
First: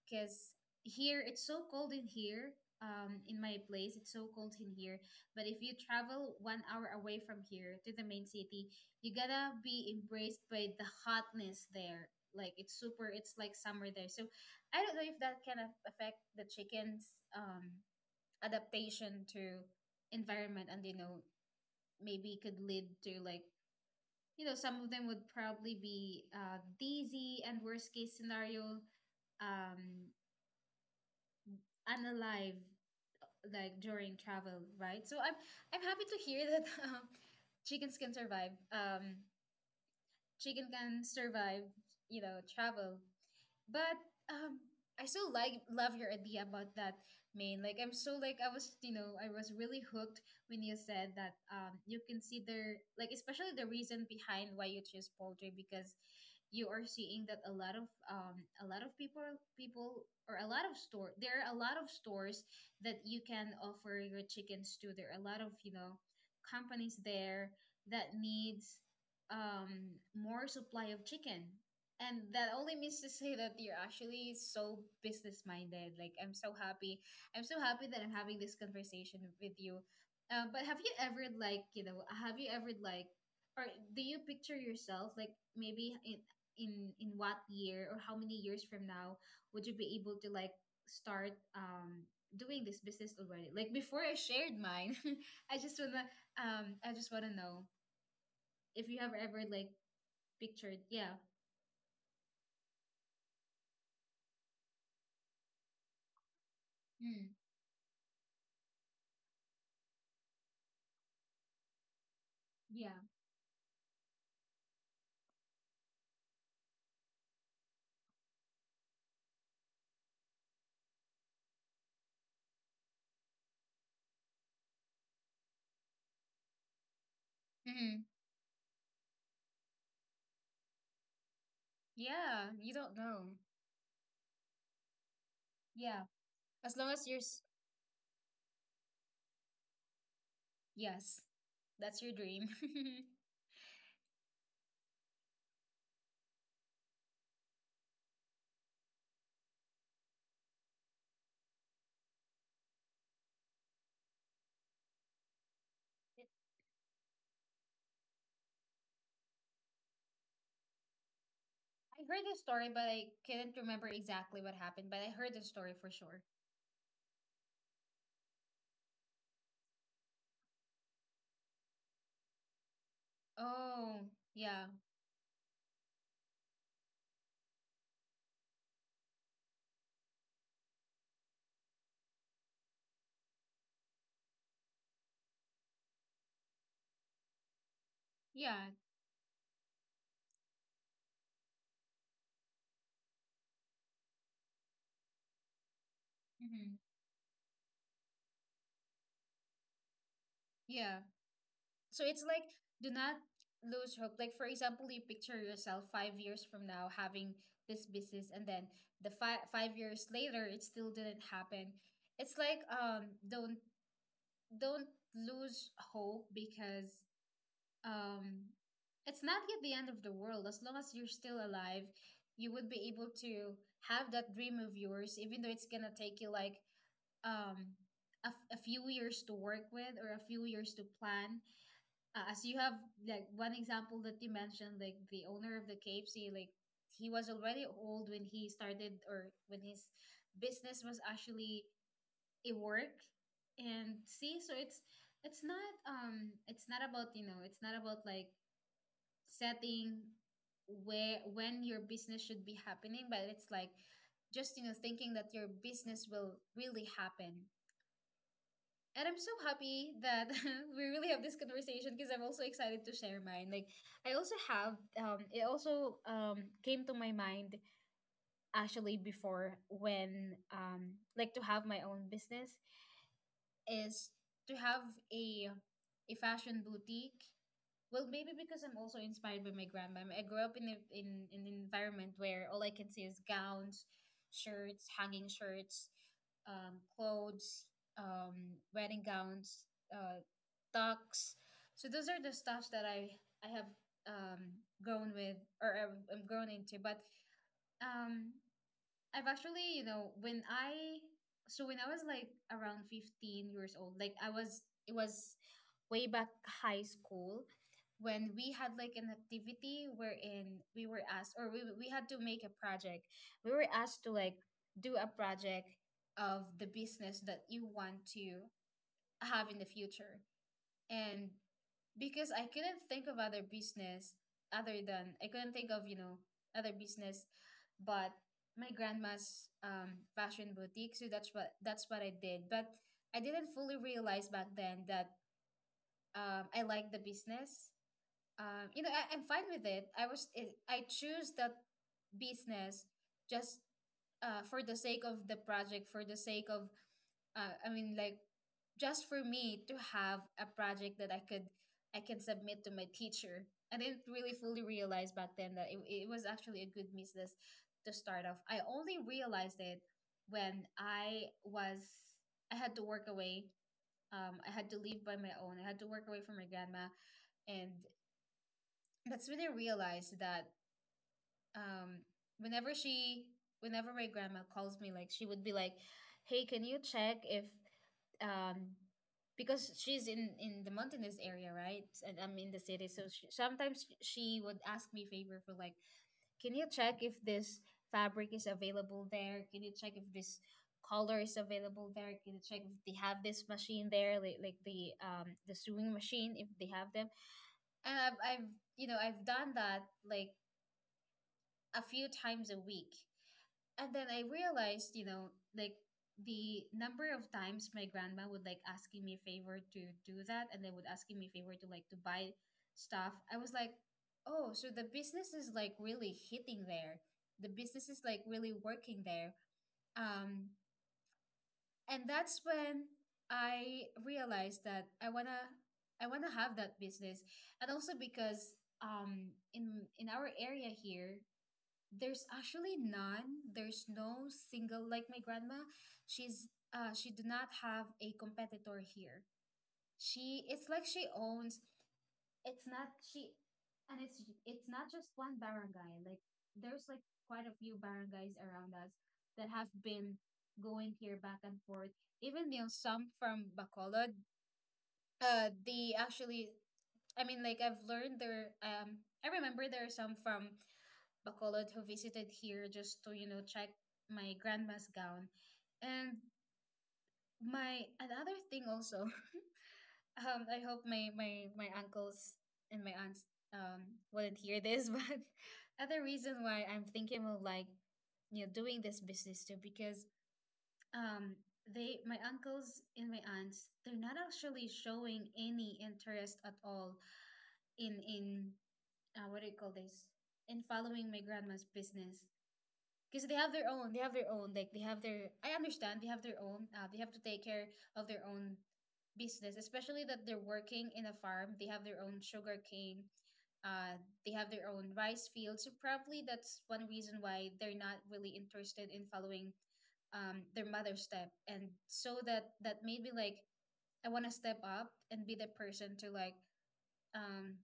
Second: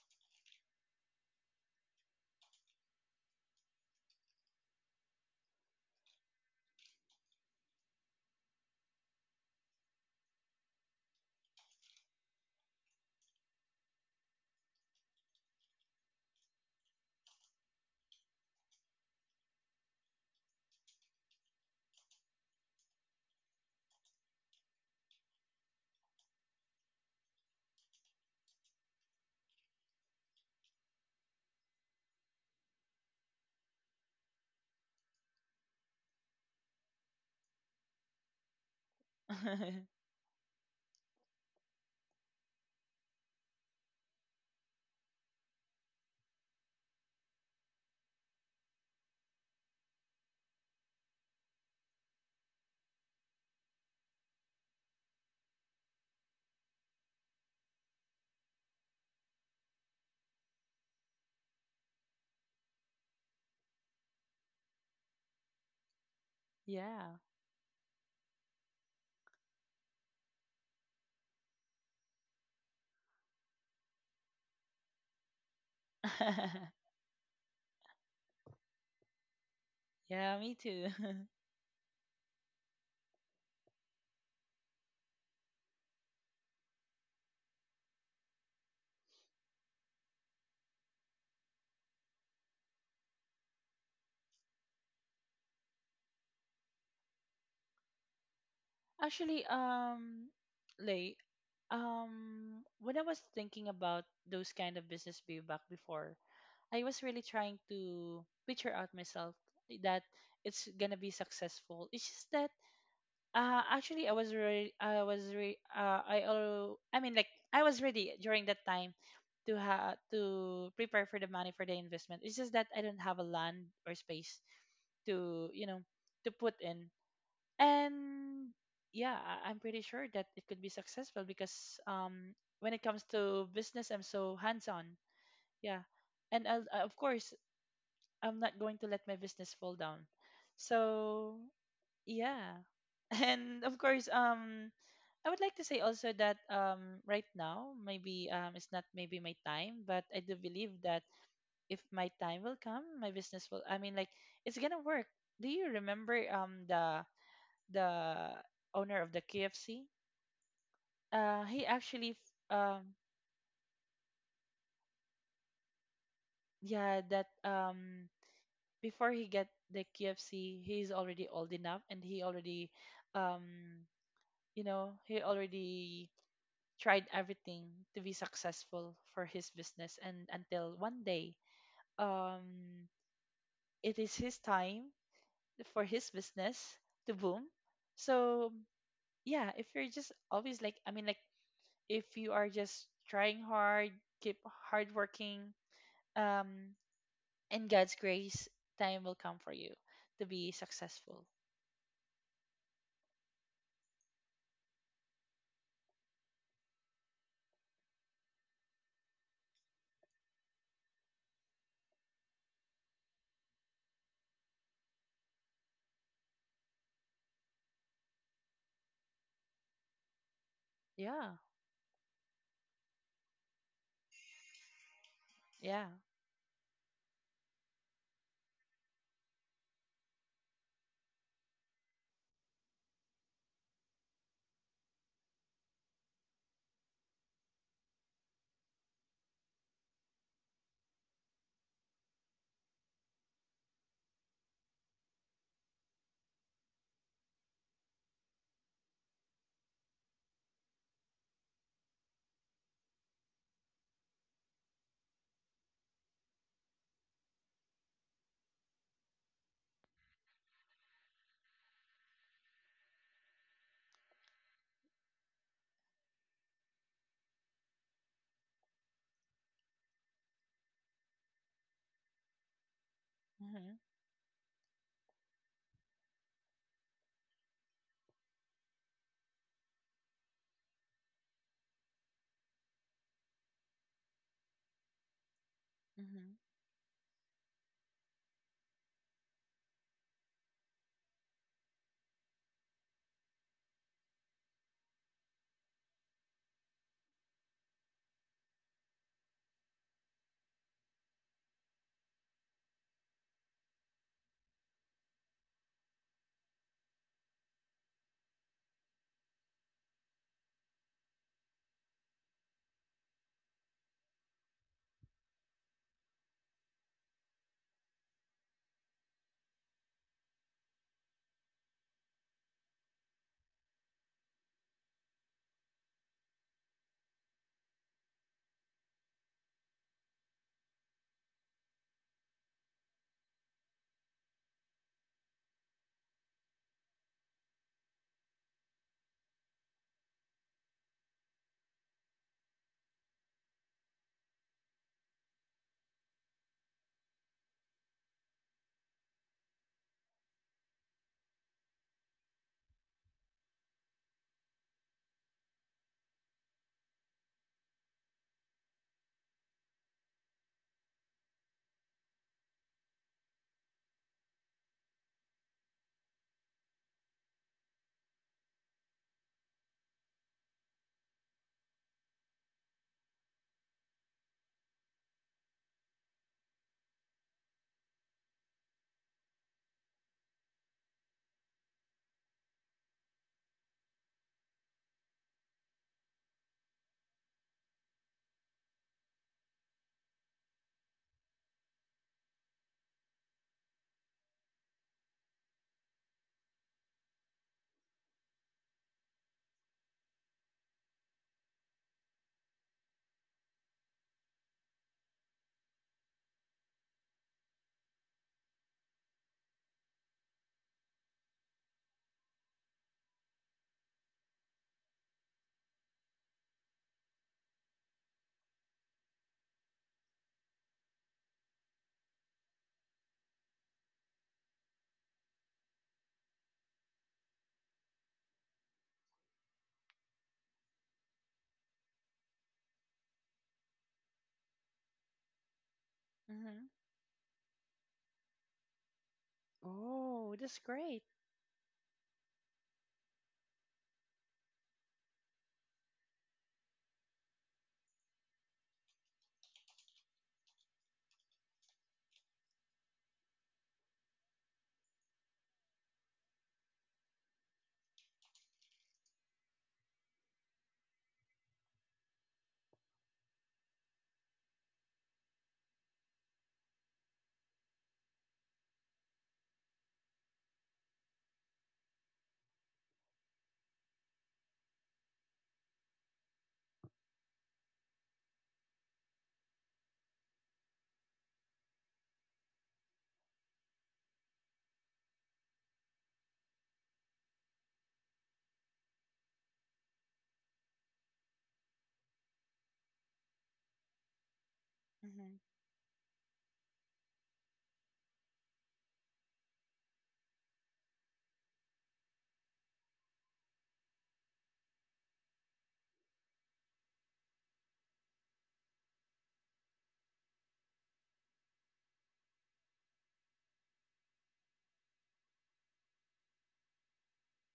Speaker 1: because here it's so cold in here. In my place, it's so cold in here, but if you travel 1 hour away from here to the main city, you gotta be embraced by the hotness there. Like it's super, it's like summer there. So I don't know if that can affect the chicken's adaptation to environment, and you know maybe could lead to like you know some of them would probably be dizzy and worst case scenario um unalive like during travel, right? So I'm happy to hear that chickens can survive. Chicken can survive, you know, travel but um I still like love your idea about that, main like I'm so like I was you know I was really hooked when you said that you consider like especially the reason behind why you choose poultry because you are seeing that a lot of people or a lot of store there are a lot of stores that you can offer your chickens to, there are a lot of you know companies
Speaker 2: Yeah.
Speaker 1: there that needs more supply of chicken, and that only means to say that you're actually so business minded. Like I'm so happy. I'm so happy that I'm having this conversation with you.
Speaker 2: Yeah, me
Speaker 1: But have
Speaker 2: too.
Speaker 1: you ever like you know have you ever like or do you picture yourself like maybe in what year or how many years from now would you be able to like start doing this business already? Like before I shared mine, I just wanna I just wanna know if you have ever
Speaker 2: Actually,
Speaker 1: like pictured yeah
Speaker 2: Lay, when I was thinking about those kind of business way back before, I was really
Speaker 1: mm,
Speaker 2: trying to picture out myself that it's gonna be successful. It's just that
Speaker 1: yeah
Speaker 2: Actually, I was re I was re I al I mean, like, I was ready during that time to prepare for the money for the investment. It's just that I don't have a land or space to, you know, to put in.
Speaker 1: mm-hmm.
Speaker 2: And yeah, I'm pretty sure that it could be successful because
Speaker 1: Yeah, you
Speaker 2: when it
Speaker 1: don't
Speaker 2: comes
Speaker 1: know.
Speaker 2: to business, I'm so hands-on. Yeah,
Speaker 1: Yeah,
Speaker 2: and I'll,
Speaker 1: as long
Speaker 2: of
Speaker 1: as you're,
Speaker 2: course, I'm not going to let my business fall down.
Speaker 1: yes,
Speaker 2: So
Speaker 1: that's your dream.
Speaker 2: yeah, and of course, I would like to say also that right now, maybe it's not maybe my time, but I do believe that if my time will come, my business will. It's gonna work. Do you remember
Speaker 1: I
Speaker 2: the owner of the KFC? Uh, he actually
Speaker 1: heard the
Speaker 2: f-
Speaker 1: story, but
Speaker 2: um
Speaker 1: I couldn't remember exactly what happened, but I heard the story for sure.
Speaker 2: yeah, that before he get the KFC, he's already old enough and he already um
Speaker 1: Oh, yeah,
Speaker 2: you know he already tried everything to be successful for his business. And until one day, um, it is his time for his business to boom. So
Speaker 1: yeah.
Speaker 2: yeah, if you're just always like, if you are just trying hard, keep hard working,
Speaker 1: Hmm,
Speaker 2: um, in God's grace, time will come for you to be
Speaker 1: yeah.
Speaker 2: successful.
Speaker 1: So it's like, do not lose hope. Like, for example, you picture yourself 5 years from now having this business, and then the five years later, it still didn't happen. It's like, don't lose hope, because um it's not yet the end of the world. As long as you're still
Speaker 2: Yeah,
Speaker 1: alive, you would be able to have that dream of yours, even though it's gonna
Speaker 2: yeah.
Speaker 1: take you like um a few years to work with, or a few years to plan, as you have like one example that you mentioned, like the owner of the KFC. Like, he was already old when he started, or when his business was actually a work. And see, so it's not, it's not about, setting where when your business should be happening, but it's like just thinking that your business will really happen. And I'm so happy that we really have this conversation, because I'm also excited to share mine. Like, I also have it also came to my mind, actually, before, when like to have my own business
Speaker 2: Mhm,
Speaker 1: is to have a a fashion boutique. Well, maybe because I'm also inspired by my grandma. I grew up in in an environment where all I can see is gowns, shirts, hanging shirts,
Speaker 2: mhm,
Speaker 1: clothes, wedding gowns, uh, tucks. So those are the stuffs that I have grown with, or I'm grown into. But um, I've actually, you know, when I so when I was like around 15 years old. Like, I was it was way back high school when we had like an activity wherein we were asked, or we had to make a project. We were asked to like do a project of the business that you want to have in the future. And because I couldn't think of other business, other than, I couldn't think of, other business, but my grandma's fashion boutique. So that's what I did. But I didn't fully realize back then that I like the business. You know, I'm fine with it. I choose that business just for the sake of the project, for the sake of, I mean, like, just for me to have a project that I can submit to my teacher. I didn't really fully realize back then that it was actually a good business to start off. I only realized it when I had to work away. I had to leave by my own. I had to work away from my grandma, and that's when I realized that, um whenever she whenever my grandma calls me, like, she would be like, hey, can you check if, um because she's in the mountainous area, right? And I'm in the city. So she, sometimes she would ask me favor for, like, can you check if this fabric is available there, can you check if this color is available there, can you check if they have this machine there, like the sewing machine, if they have them. And I've you know I've done that like a few times a week, and then I realized, like, the number of times my grandma would like asking me a favor to do that, and they would asking me a favor to, like, to buy stuff. I was like, oh, so the business is like really hitting there. The business is like really working there. Um, and that's when I realized that I wanna have that business, and also because, in our area here, there's actually none. There's no single like my grandma. She's
Speaker 2: mhm.
Speaker 1: she do not have a competitor here.
Speaker 2: Oh,
Speaker 1: She
Speaker 2: that's
Speaker 1: It's like she
Speaker 2: great.
Speaker 1: owns, it's not she and it's it's not just one barangay. Like, there's like quite a few barangays around us that have been going here back and forth. Even, some from Bacolod. They actually I mean, like, I've learned there, I remember, there are some from Bacolod who visited here just to check my grandma's gown. And my another thing also, I hope my uncles and my aunts um wouldn't hear this, but other reason why I'm thinking of, like, doing this business too, because um they my uncles and my aunts, they're not actually showing any interest at all in what do you call this, in following my grandma's business, because they have their own, like, they have their
Speaker 2: Mhm,
Speaker 1: I understand they have their own, they have to take care of their own business, especially that they're working in a farm. They have their own sugar cane, uh, they have their own rice fields. So probably that's one reason why they're not really interested in following, their mother's step. And so that made me like, I want to step up and be the person to, like, um,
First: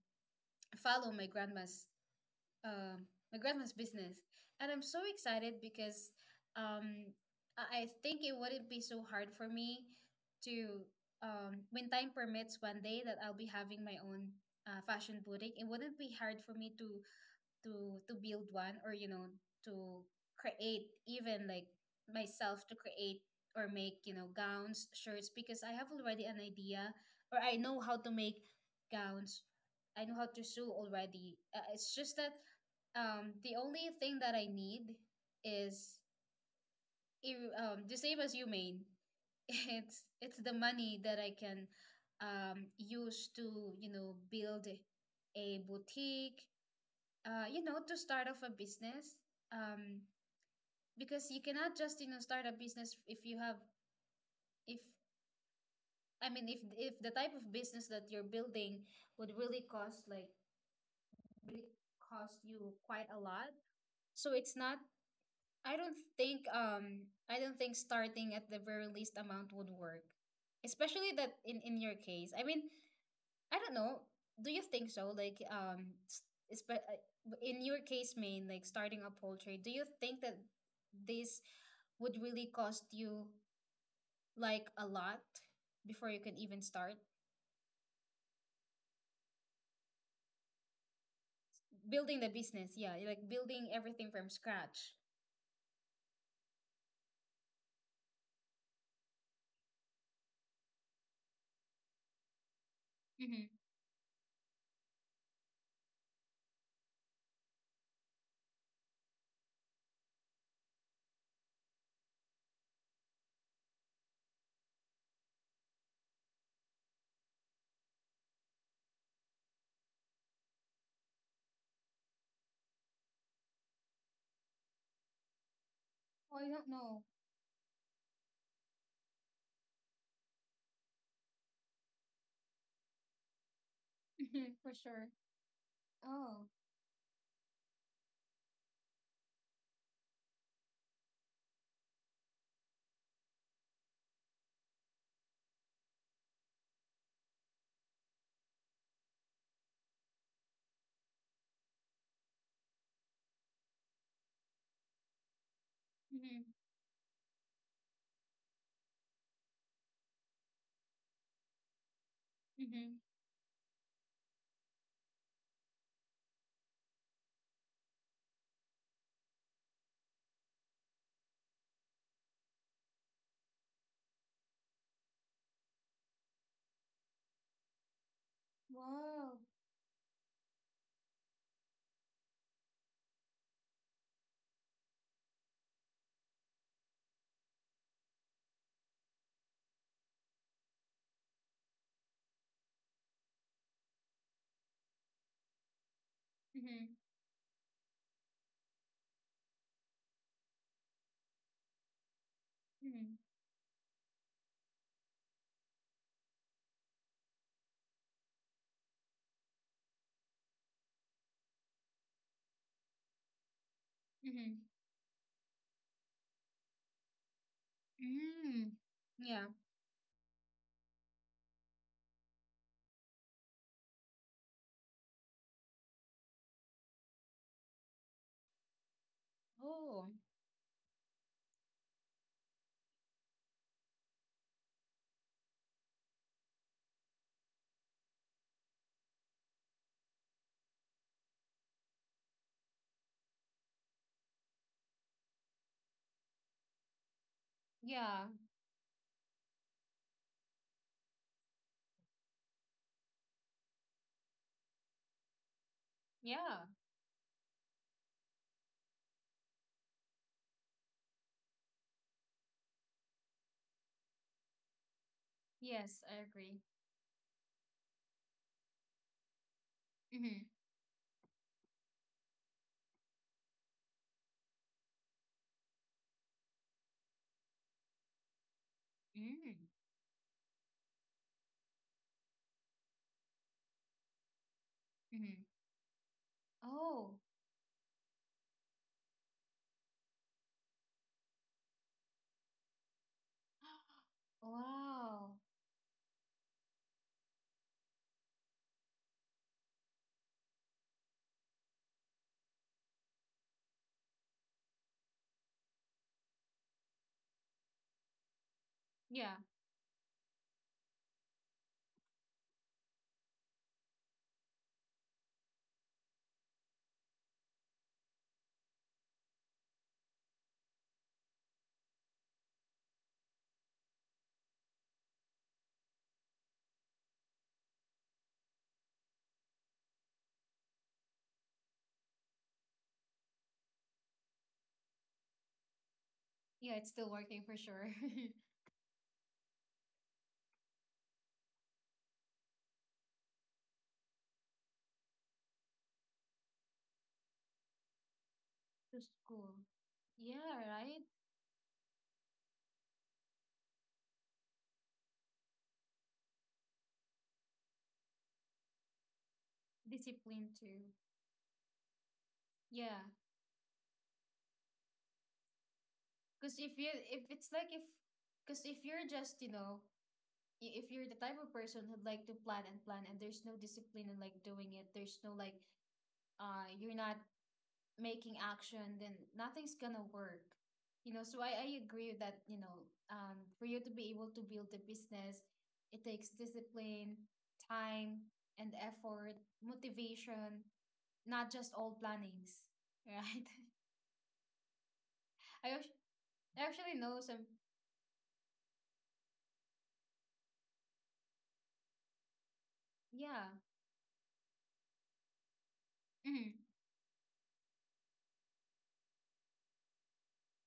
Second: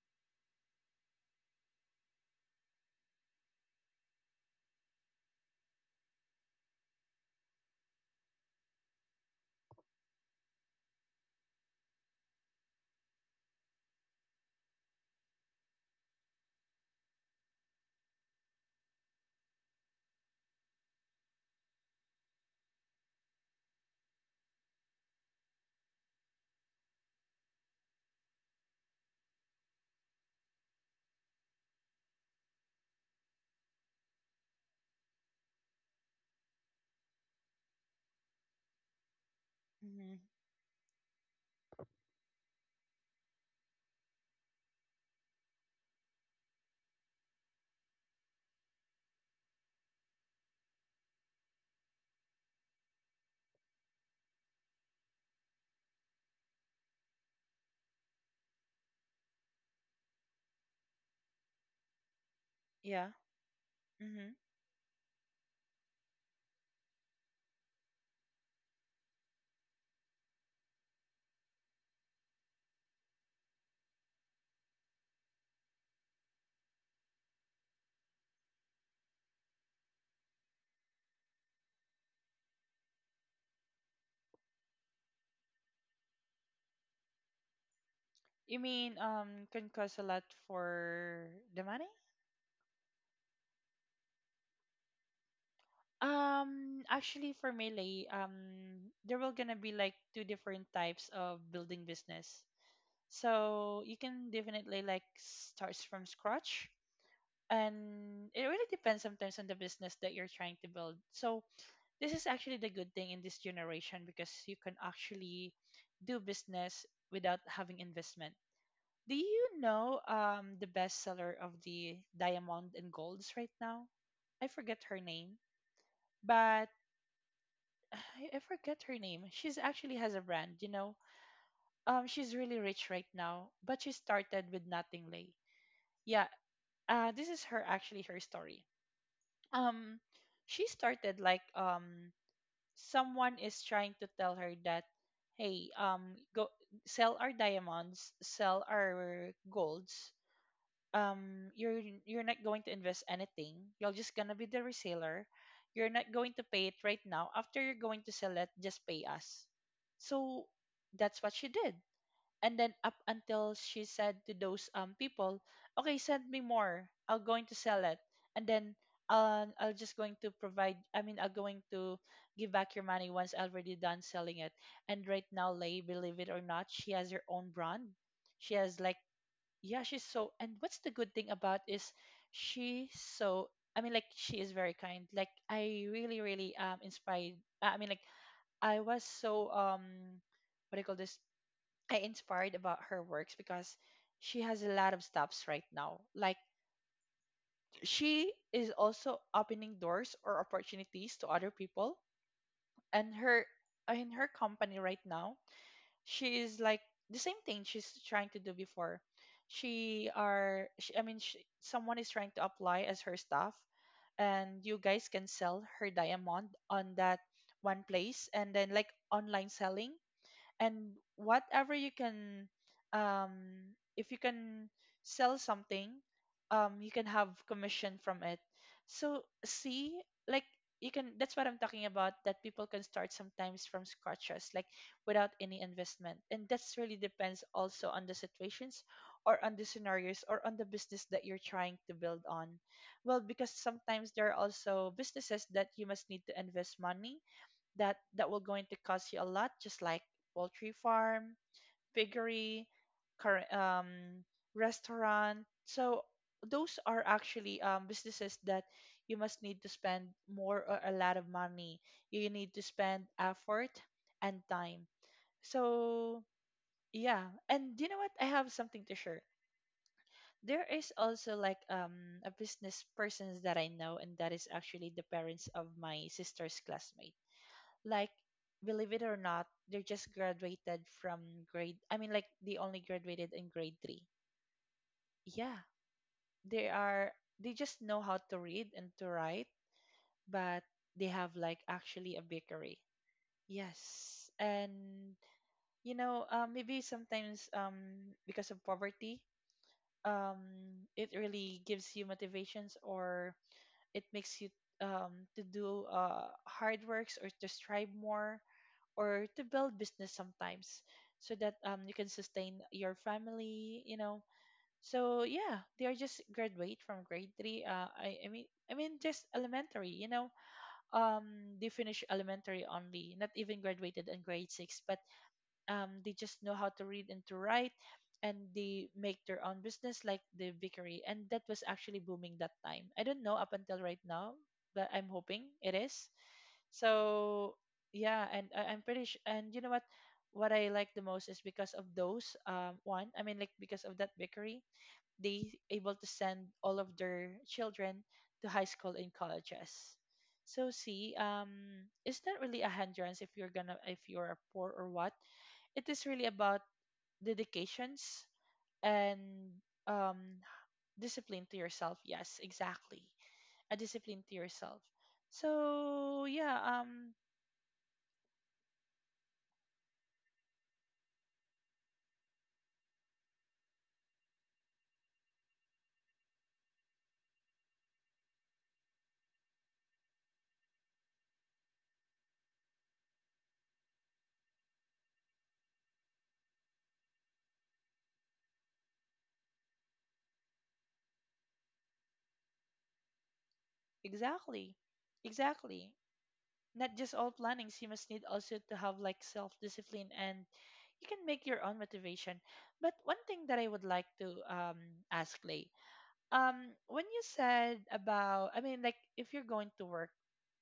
Speaker 1: follow um, my grandma's business. And I'm so excited because, um, I think it wouldn't be so hard for me to, when time permits, one day that I'll be having my own, fashion boutique. It wouldn't be hard for me to build one, or, to create, even like myself, to create, or make, gowns, shirts, because I have already an idea, or I know how to make gowns. I know how to sew already. It's just that, the only thing that I need is, the same as you, main. it's
Speaker 2: mhm.
Speaker 1: it's the money that I can use to, you know, build a boutique, you know, to start off a business. Um, because you cannot just, you know, start a business if you have, if, I mean, if the type of business that you're building would really cost you quite
Speaker 2: Yeah.
Speaker 1: a lot. So
Speaker 2: Mhm.
Speaker 1: it's not, I don't think starting at the very least amount would work. Especially that in your case. I mean, I don't know. Do you think so? Like, it's but in your case, main, like starting a poultry. Do you think that this would really cost you like a lot before you can even start
Speaker 2: You mean can cost a lot for the money?
Speaker 1: building the business? Yeah, like building everything from scratch.
Speaker 2: Actually, for Melee, there will gonna be like two different types of building business.
Speaker 1: Mm-hmm.
Speaker 2: So you can definitely like starts from scratch, and it really depends sometimes on the business that you're trying to build. So this is actually the good thing in this generation because you can actually do business without having investment. Do you know the bestseller of the diamond and golds right now? I forget her name,
Speaker 1: Oh, I don't
Speaker 2: but
Speaker 1: know.
Speaker 2: I forget her name. She's actually has a brand, you know. She's really rich right now, but she started
Speaker 1: Mm-hmm,
Speaker 2: with
Speaker 1: for sure.
Speaker 2: nothing, lay. Yeah,
Speaker 1: Oh.
Speaker 2: this is her actually her story. Um, she started like, someone is trying to tell her that, hey, go sell our diamonds, sell our golds, you're not going to invest anything, you're just gonna be the reseller, you're not going
Speaker 1: Mm-hmm.
Speaker 2: to pay it right now, after you're going to sell it just pay us. So that's what she did, and then up
Speaker 1: Mm-hmm.
Speaker 2: until she said to those people, okay, send me more, I'll going to sell it. And then I'll just going to provide, I'm going to give back your money once already done selling it. And right now, Lay, believe it or not, she has her own brand. She has like,
Speaker 1: Wow.
Speaker 2: yeah, she's so, and what's the good thing about is she's so, she is very kind. Like, I really really inspired, i mean like I was so what do you call this I inspired about her works because she has a lot of stops right now. Like,
Speaker 1: Mm-hmm.
Speaker 2: she is also opening doors or opportunities to other people.
Speaker 1: Mm-hmm.
Speaker 2: And her, in her company right now, she is like the same thing she's trying to do before. She are she, I mean she, Someone is trying to apply as her staff,
Speaker 1: Mm-hmm.
Speaker 2: and you guys can sell her diamond on that one place and
Speaker 1: Mm.
Speaker 2: then like
Speaker 1: Yeah.
Speaker 2: online selling, and whatever you can um if you can sell something, you can have commission from it. So see,
Speaker 1: Oh,
Speaker 2: like, you can, that's what I'm talking about, that people can start sometimes from scratches like without any investment. And that's really depends also on the situations or on the scenarios or on the business that you're trying to build on. Well, because sometimes there are also businesses that you must need to invest money,
Speaker 1: yeah.
Speaker 2: that will going to cost you a lot, just like poultry farm, piggery, cur- um, restaurant. So
Speaker 1: Yeah.
Speaker 2: those are actually businesses that you must need to spend more or a lot of money. You need to spend effort and time.
Speaker 1: Yes, I
Speaker 2: So
Speaker 1: agree.
Speaker 2: yeah, and you know what, I have something to share.
Speaker 1: Mm-hmm.
Speaker 2: There is also like a business persons that I know, and that is actually the parents of my sister's classmate. Like, believe it or not,
Speaker 1: Mm,
Speaker 2: they're just graduated from grade I mean like they only graduated in grade 3.
Speaker 1: mm.
Speaker 2: Yeah, they
Speaker 1: Oh.
Speaker 2: are, they just know how to read and to write, but they have like actually a bakery. Yes, and
Speaker 1: Wow.
Speaker 2: you know, maybe sometimes because of poverty, um it really gives you motivations, or it makes you to do hard works or to strive more or
Speaker 1: Yeah,
Speaker 2: to build business sometimes, so that you can sustain your family, you know. So yeah, they are just graduate from grade three, just elementary, you know. They finish elementary only, not even graduated in grade six, but they just know how to read and to write, and they make their own business like the bakery. And that was actually booming that time, I don't know up until right now, but I'm hoping it is.
Speaker 1: yeah, it's still working for
Speaker 2: So
Speaker 1: sure.
Speaker 2: yeah, and I'm pretty sure, and you know what I like the most is because of those one I mean like because of that bakery, they able to send all of their children to high
Speaker 1: To
Speaker 2: school and
Speaker 1: school.
Speaker 2: colleges.
Speaker 1: Yeah,
Speaker 2: So
Speaker 1: right?
Speaker 2: see, it's not really a hindrance if you're gonna, if you're poor or what. It is really about dedications and um
Speaker 1: Discipline too.
Speaker 2: discipline to yourself. Yes,
Speaker 1: Yeah,
Speaker 2: exactly, a discipline to yourself. So
Speaker 1: because
Speaker 2: yeah,
Speaker 1: if it's like if because if you're just, you know, if you're the type of person who'd like to plan and plan, and there's no discipline in like doing it, there's no like, you're not making action, then nothing's gonna work. So I agree that, for you to be able to build a business, it takes discipline, time, and effort, motivation, not just all plannings, right?
Speaker 2: exactly.
Speaker 1: I actu-
Speaker 2: Exactly.
Speaker 1: I actually
Speaker 2: Not
Speaker 1: know
Speaker 2: just all
Speaker 1: some,
Speaker 2: plannings, you must need also to have like self discipline, and you can make your own motivation. But one thing
Speaker 1: yeah.
Speaker 2: that I would like to ask Lay,
Speaker 1: Mhm.
Speaker 2: when you said about, if you're going to work,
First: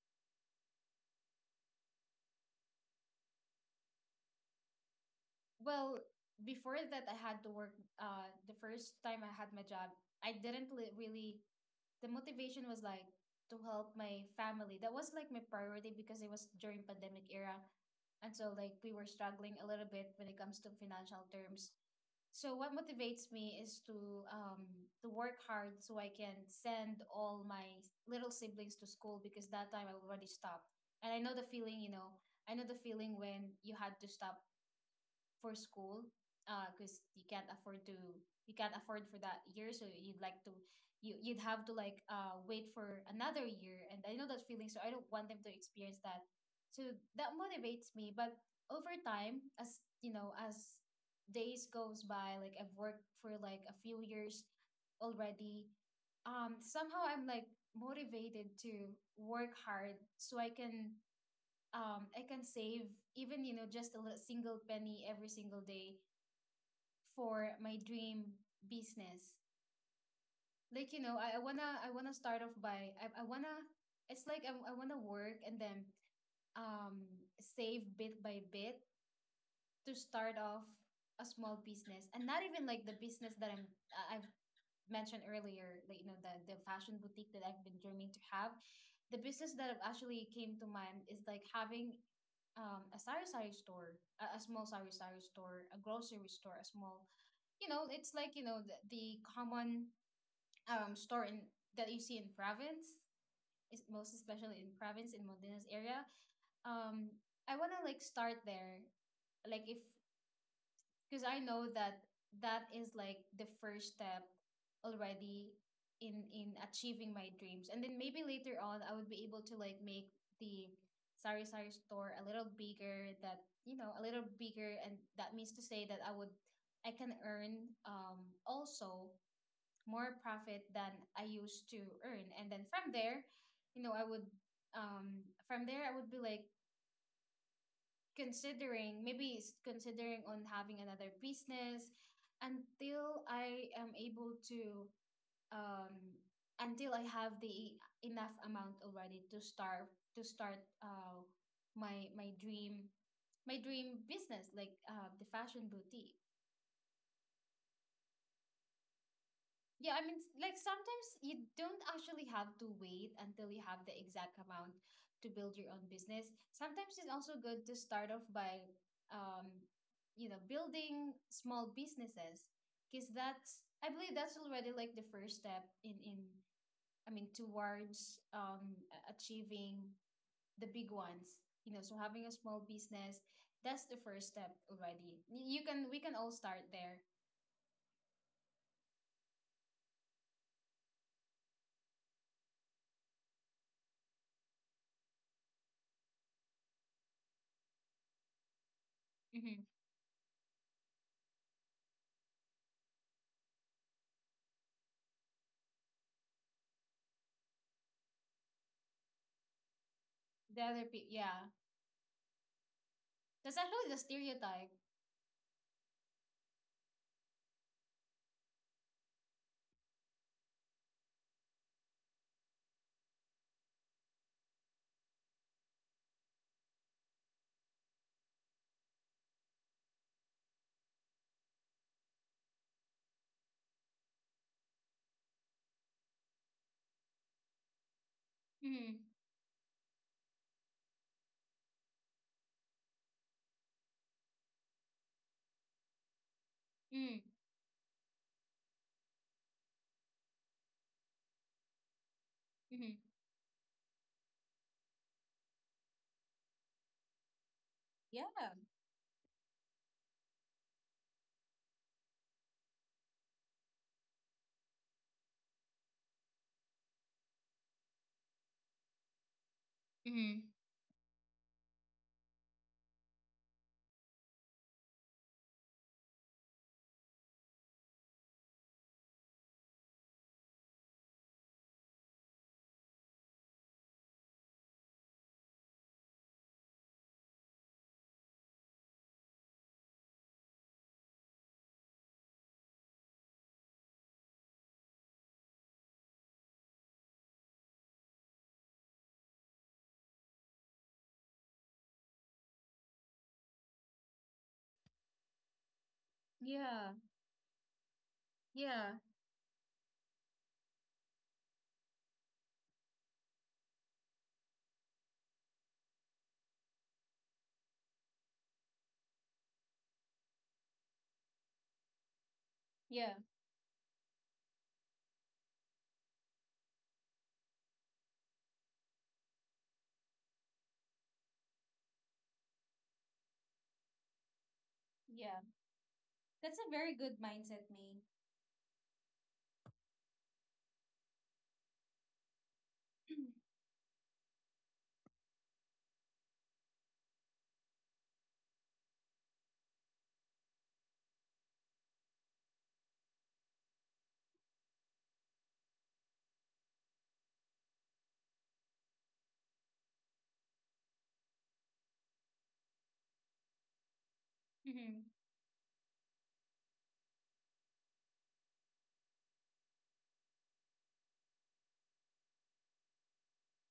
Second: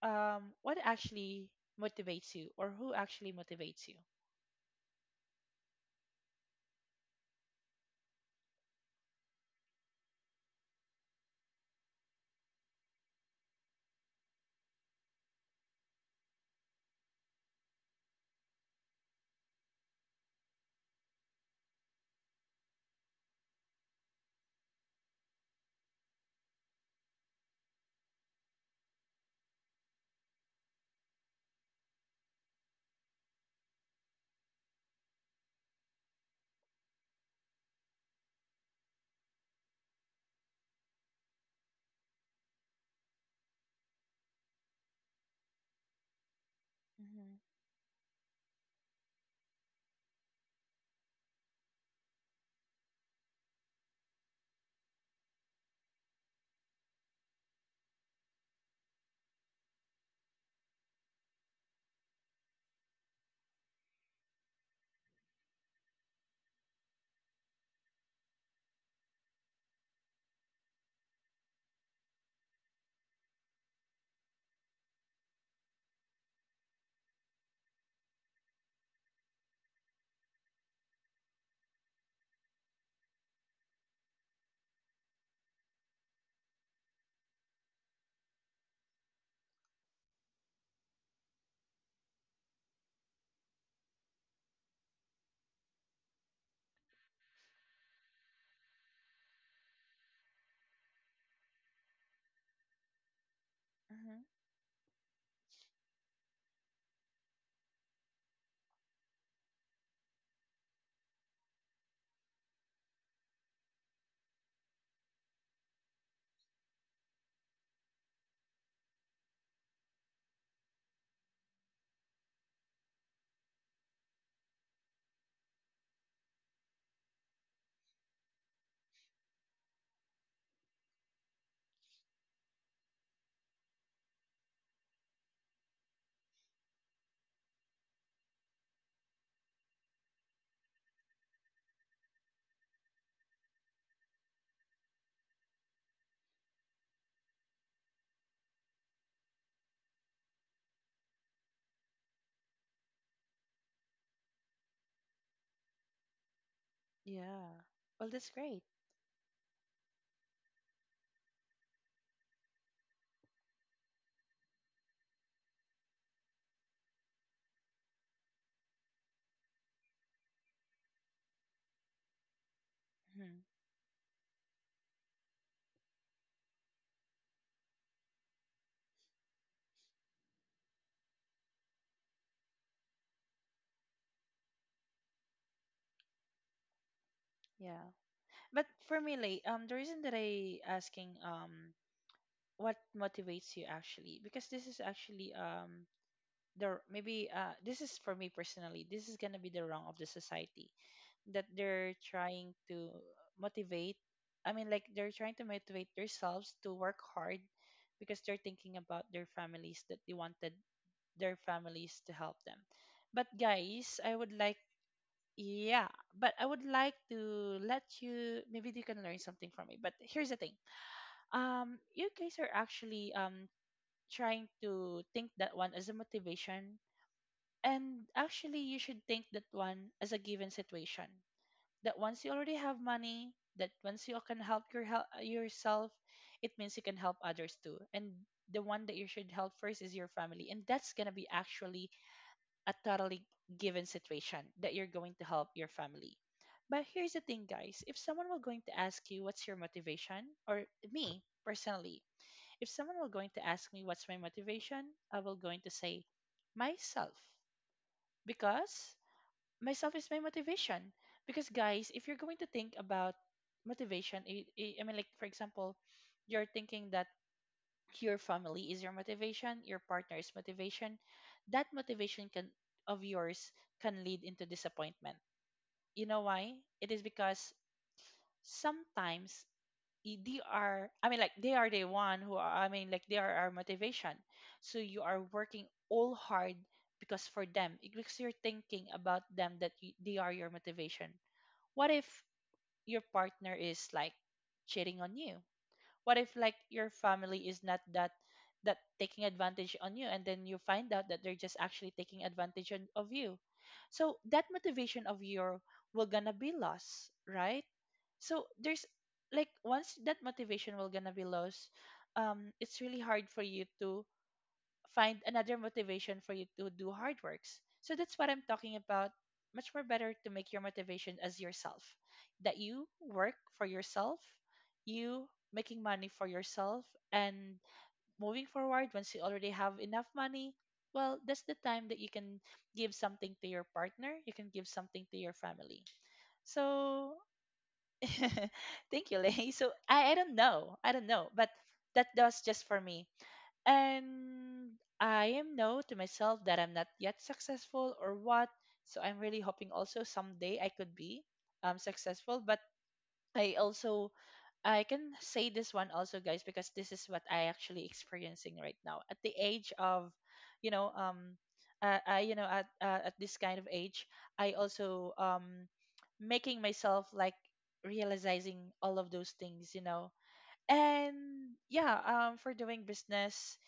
Speaker 2: what actually motivates you or who actually motivates you?
Speaker 1: Well, before that, I had to work, the first time I had my job, I didn't li- really, the motivation was like to help my family. That was like my priority, because it was during pandemic era. And so, like, we were struggling a little bit when it comes to financial terms. So what motivates me is to work hard so I can send all my little siblings to school, because that time I already stopped. And I know the feeling, I know the feeling when you had to stop for school, because you can't afford for that year, so you'd have to like, wait for another year. And I know that feeling, so I don't want them to experience that. So that
Speaker 2: Mm-hmm.
Speaker 1: motivates me, but over time, as you know, as days goes by, like I've worked for like a few years already. Somehow I'm like motivated to work hard, so I can save, even, just a little single penny every single day, for my dream business. Like, I wanna start off by, I wanna work, and then um save bit by bit to start off a small business, and not even like the business that I've mentioned earlier, like, the fashion boutique that I've been dreaming to have. The business that actually came to mind is like having a sari sari store, a small sari sari store, a grocery store, a small, you know, it's like, you know, the common store in that you see in province, is most
Speaker 2: Mm-hmm.
Speaker 1: especially in province in Modena's area. Um, I want to like start there. Like if because I know that that is like the first step already in achieving my dreams. And then maybe later on I would be able to like make the Sari Sari store a little bigger, that you know, a little bigger, and that means to say that I would I can earn also more profit than I used to earn. And then from there, you know, I would from there I would be like considering maybe considering on having another business until I am able to um until I have the enough amount already to start my dream my dream business like the fashion boutique.
Speaker 2: Yeah. Well, that's great.
Speaker 1: Yeah, I mean, like sometimes you don't actually have to wait until you have the exact amount to build your own business. Sometimes it's also good to start off by, um, you know, building small businesses because
Speaker 2: Hmm.
Speaker 1: that's, I believe that's already like the first step in, I mean, towards achieving the big ones. You know, so having a small business, that's the first step already. You can, we can all start there.
Speaker 2: Yeah. But for me, Lay, the reason that I asking what motivates you, actually because this is actually the maybe this is for me personally, this is gonna be
Speaker 1: Mm-hmm.
Speaker 2: the wrong of the society, that they're trying to motivate, they're trying to motivate themselves to work hard because they're thinking about their families, that they
Speaker 1: The
Speaker 2: wanted
Speaker 1: other,
Speaker 2: their
Speaker 1: yeah.
Speaker 2: families to help them. But
Speaker 1: That's actually the
Speaker 2: guys, I would like,
Speaker 1: stereotype.
Speaker 2: yeah, but I would like to let you, maybe you can learn something from me, but here's the thing, you guys are actually trying to think that one as a motivation. And actually, you should think that one as a given situation. That once you already have money, that once you can help yourself, it means you can help others too. And the one that
Speaker 1: Mm,
Speaker 2: you should help first is your family, and that's gonna be actually a totally given situation that you're going to help your family. But here's
Speaker 1: mm,
Speaker 2: the thing, guys. If someone were going to ask you what's your motivation, or me personally, if
Speaker 1: mm.
Speaker 2: someone were going to ask me what's my motivation, I will going to say myself,
Speaker 1: Yeah.
Speaker 2: because myself is my motivation. Because guys, if you're going to think about motivation, I mean, like, for example, you're thinking that your family is your motivation, your partner is
Speaker 1: Mm.
Speaker 2: motivation. That motivation can of yours can lead into disappointment. You know why? It is because sometimes they are the one who are, they are our motivation. So you are working all hard because for them, because you're thinking about them, that they are your motivation. What if your partner is like cheating on you? What if like your family is not that, that taking advantage on you, and then you find out that they're just actually taking advantage of you? So that motivation of your will gonna be
Speaker 1: Yeah,
Speaker 2: lost, right? So there's
Speaker 1: yeah,
Speaker 2: like, once that motivation will gonna be lost, it's really hard for you to find another motivation for you to do hard works. So that's what I'm talking about. Much more better to make your motivation as yourself. That you
Speaker 1: yeah,
Speaker 2: work for yourself, you making money for yourself, and moving forward, once you already have enough money, well, that's the time that you can give something to your partner, you can give something to your
Speaker 1: yeah.
Speaker 2: family.
Speaker 1: That's a very good
Speaker 2: So,
Speaker 1: mindset, Maine.
Speaker 2: thank you, Lay. So, I don't know. I don't know. But that was just for me, and I am know to myself that I'm not yet successful or what. So I'm really hoping also someday I could be successful. But I also, I can say this one also, guys, because this is what I actually experiencing right now at the age of, you know, I you know at this kind of age, I
Speaker 1: Mm-hmm.
Speaker 2: also making myself like realizing all of those things, you know. And yeah, for doing business,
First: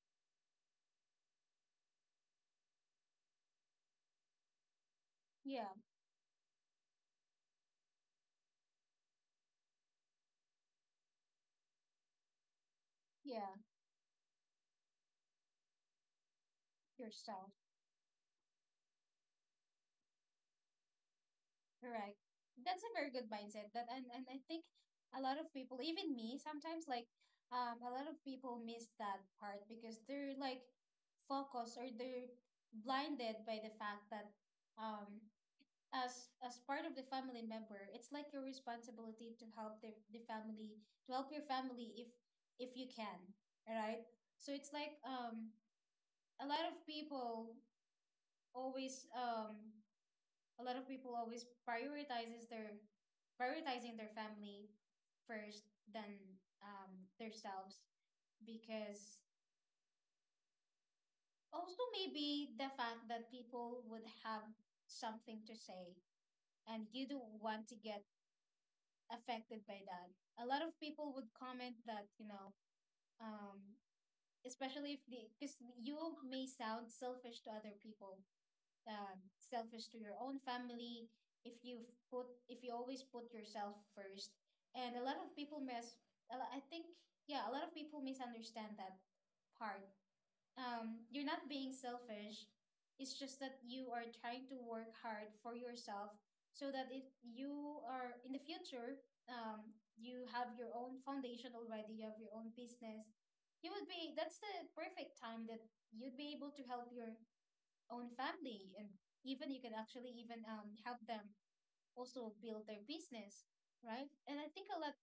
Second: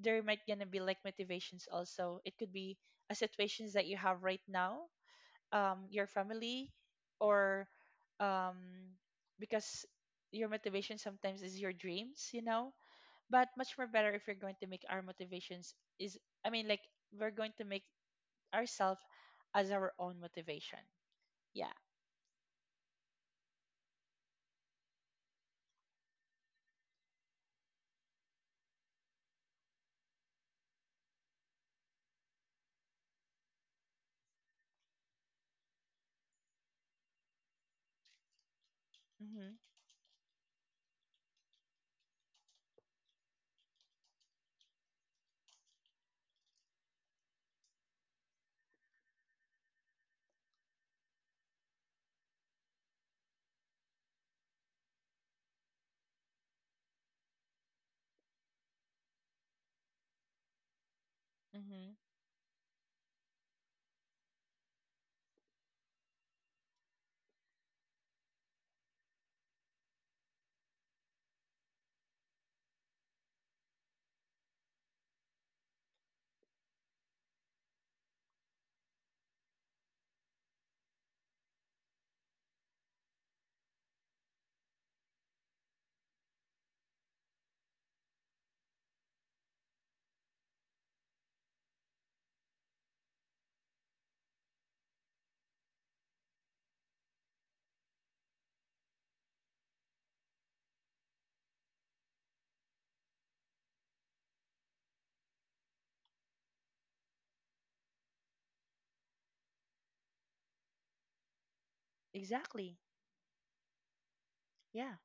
Speaker 2: there might gonna be like motivations also. It could be a situations that you have right now,
Speaker 1: Yeah,
Speaker 2: your family, or um, because your motivation sometimes is your dreams, you know. But
Speaker 1: yeah,
Speaker 2: much more better if you're going to make our motivations is, I mean, like we're
Speaker 1: yourself.
Speaker 2: going to make ourselves as our own motivation. Yeah.
Speaker 1: Correct. That's a very good mindset. That And I think a lot of people, even me, sometimes like a lot of people miss that part because they're like focused or they're blinded by the fact that um as part of the family member it's like your responsibility to
Speaker 2: Mm-hmm.
Speaker 1: help the family to help your family if you can, right? So it's like a lot of people always a lot of people always prioritizes their prioritizing their family first than um themselves because also
Speaker 2: Mm-hmm.
Speaker 1: maybe the fact that people would have something to say and you don't want to get affected by that. A lot of people would comment that, you know, um, especially if the, because you may sound selfish to other people, selfish to your own family, if you put, if you always put yourself first. And a lot of people miss, a I think, yeah, a lot of people misunderstand that part. You're not being selfish. It's just that you are trying to work hard for yourself so that if you are in the future, you have your own foundation already, you have your own business, you would be, that's the perfect time that you'd be able to help your own family. And even you can actually even help them also build
Speaker 2: Exactly.
Speaker 1: their business, right? And I think a
Speaker 2: Yeah.
Speaker 1: lot,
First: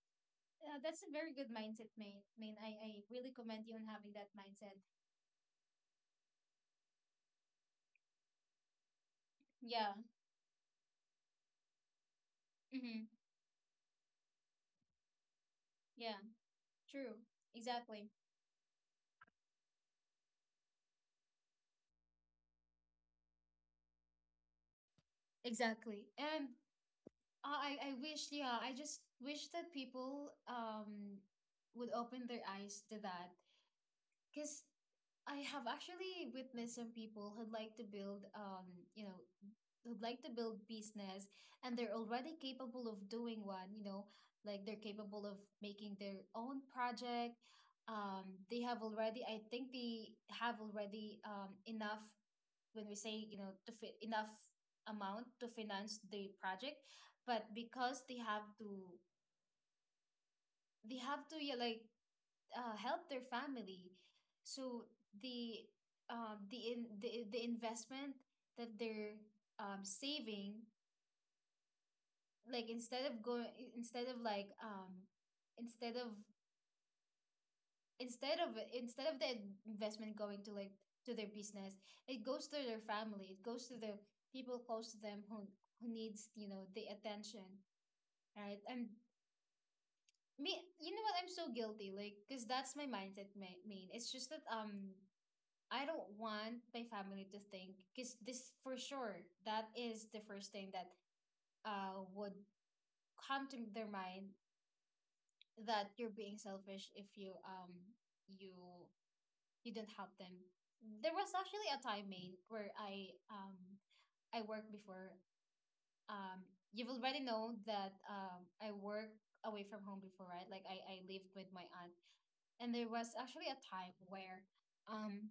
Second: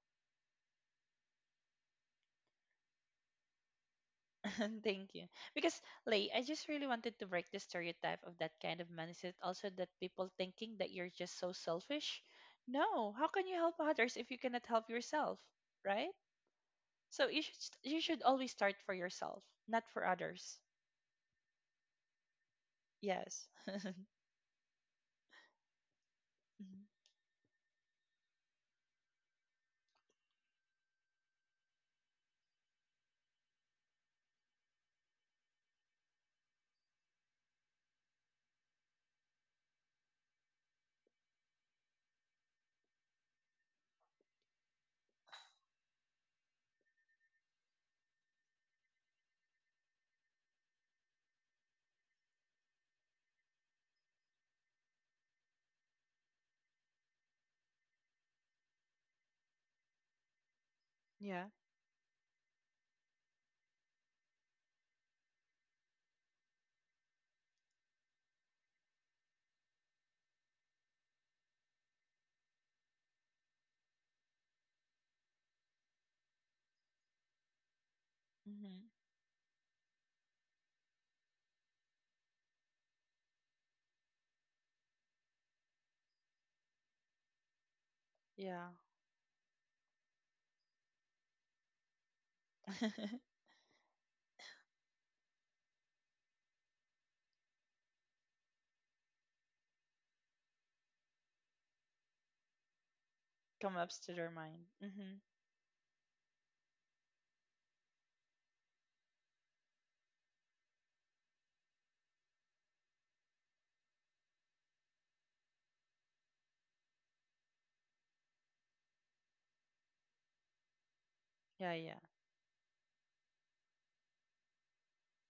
Speaker 1: that's a very good mindset, Maine. Maine, I really commend you on having that mindset.
Speaker 2: Thank you. Because, Lay, I just really wanted to break the stereotype of that kind of mindset. Also, that
Speaker 1: Yeah.
Speaker 2: people thinking that you're just so selfish.
Speaker 1: Mm-hmm.
Speaker 2: No, how can you help others if you cannot help yourself, right?
Speaker 1: Yeah. True.
Speaker 2: So you
Speaker 1: Exactly.
Speaker 2: should always start for yourself, not for others. Yes.
Speaker 1: Exactly. And
Speaker 2: Hmm.
Speaker 1: I wish, yeah, I just wish that people would open their eyes to that. Because I have actually witnessed some people who'd like to build you know, who'd like to build business, and they're already capable of doing one, you know, like they're capable of making their own project. They have already, I think they have already enough, when we say, you know, to fit enough amount to finance the project, but because they have to they have to,
Speaker 2: Yeah.
Speaker 1: yeah, like help their family. So the the investment that they're saving, like instead of going, instead of like instead of instead of
Speaker 2: Hmm.
Speaker 1: instead of the investment going to like to their business, it goes to their family, it goes to the people close to them who needs, you know, the attention, right?
Speaker 2: Yeah.
Speaker 1: And me, you know what, I'm so guilty, like because that's my mindset, Main. It's just that I don't want my family to think, because this for sure that is the first thing that would come to
Speaker 2: Come
Speaker 1: their
Speaker 2: up to their
Speaker 1: mind
Speaker 2: mind. Hmm.
Speaker 1: that you're being selfish if you you you didn't help them. There was actually a time, Maine, where I worked before. Um, you've already know that I work away from home before, right? Like I lived with my
Speaker 2: Yeah.
Speaker 1: aunt,
Speaker 2: Yeah.
Speaker 1: and there was actually a time where um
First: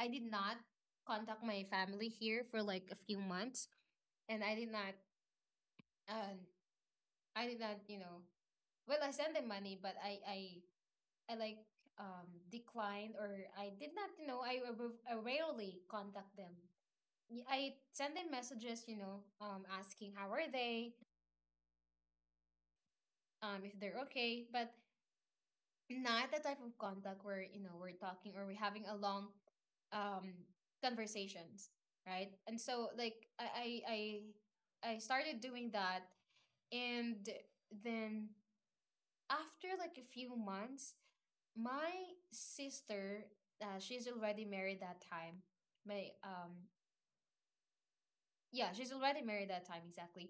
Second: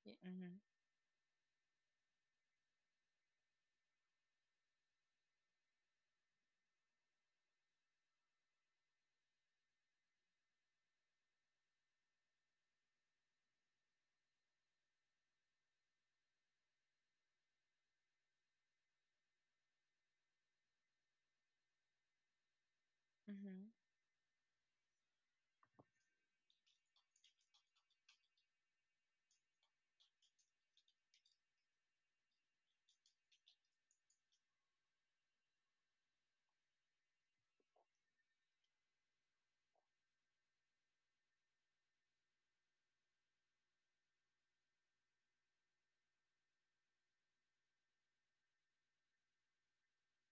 Speaker 1: I did not
Speaker 2: Mm-hmm.
Speaker 1: contact my family here for like a few months, and I did not um I did not, you know, well I sent them money, but I like declined, or I did not, you know, I rarely contact them. I send them messages, you know, asking how are they,
Speaker 2: Mm-hmm.
Speaker 1: if they're okay, but not the type of contact where, you know, we're talking or we're having a long um conversations, right? And so like I started doing that and then after like a few months, my sister, she's already married that time. My yeah, she's already married that time, exactly,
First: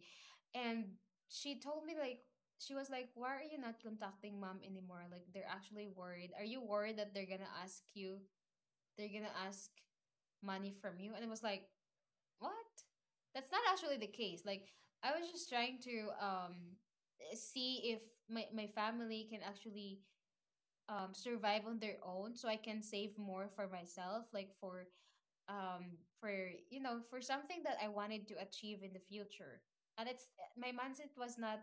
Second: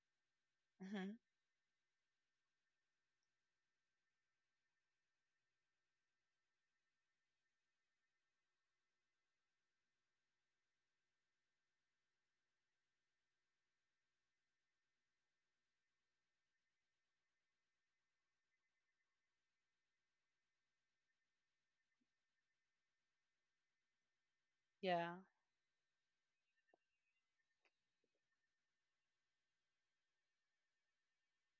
Speaker 1: and
Speaker 2: Mm-hmm.
Speaker 1: she told me like, she was like, why are you not contacting mom anymore, like they're actually worried. Are you worried that they're gonna ask you, they're gonna ask money from you? And it was like, what? That's not actually the case. Like I was just trying to see if my, my family can actually survive on their own, so I can save more for myself, like
Speaker 2: Yeah.
Speaker 1: for you know, for something that I wanted to achieve in the future. And it's my mindset was not,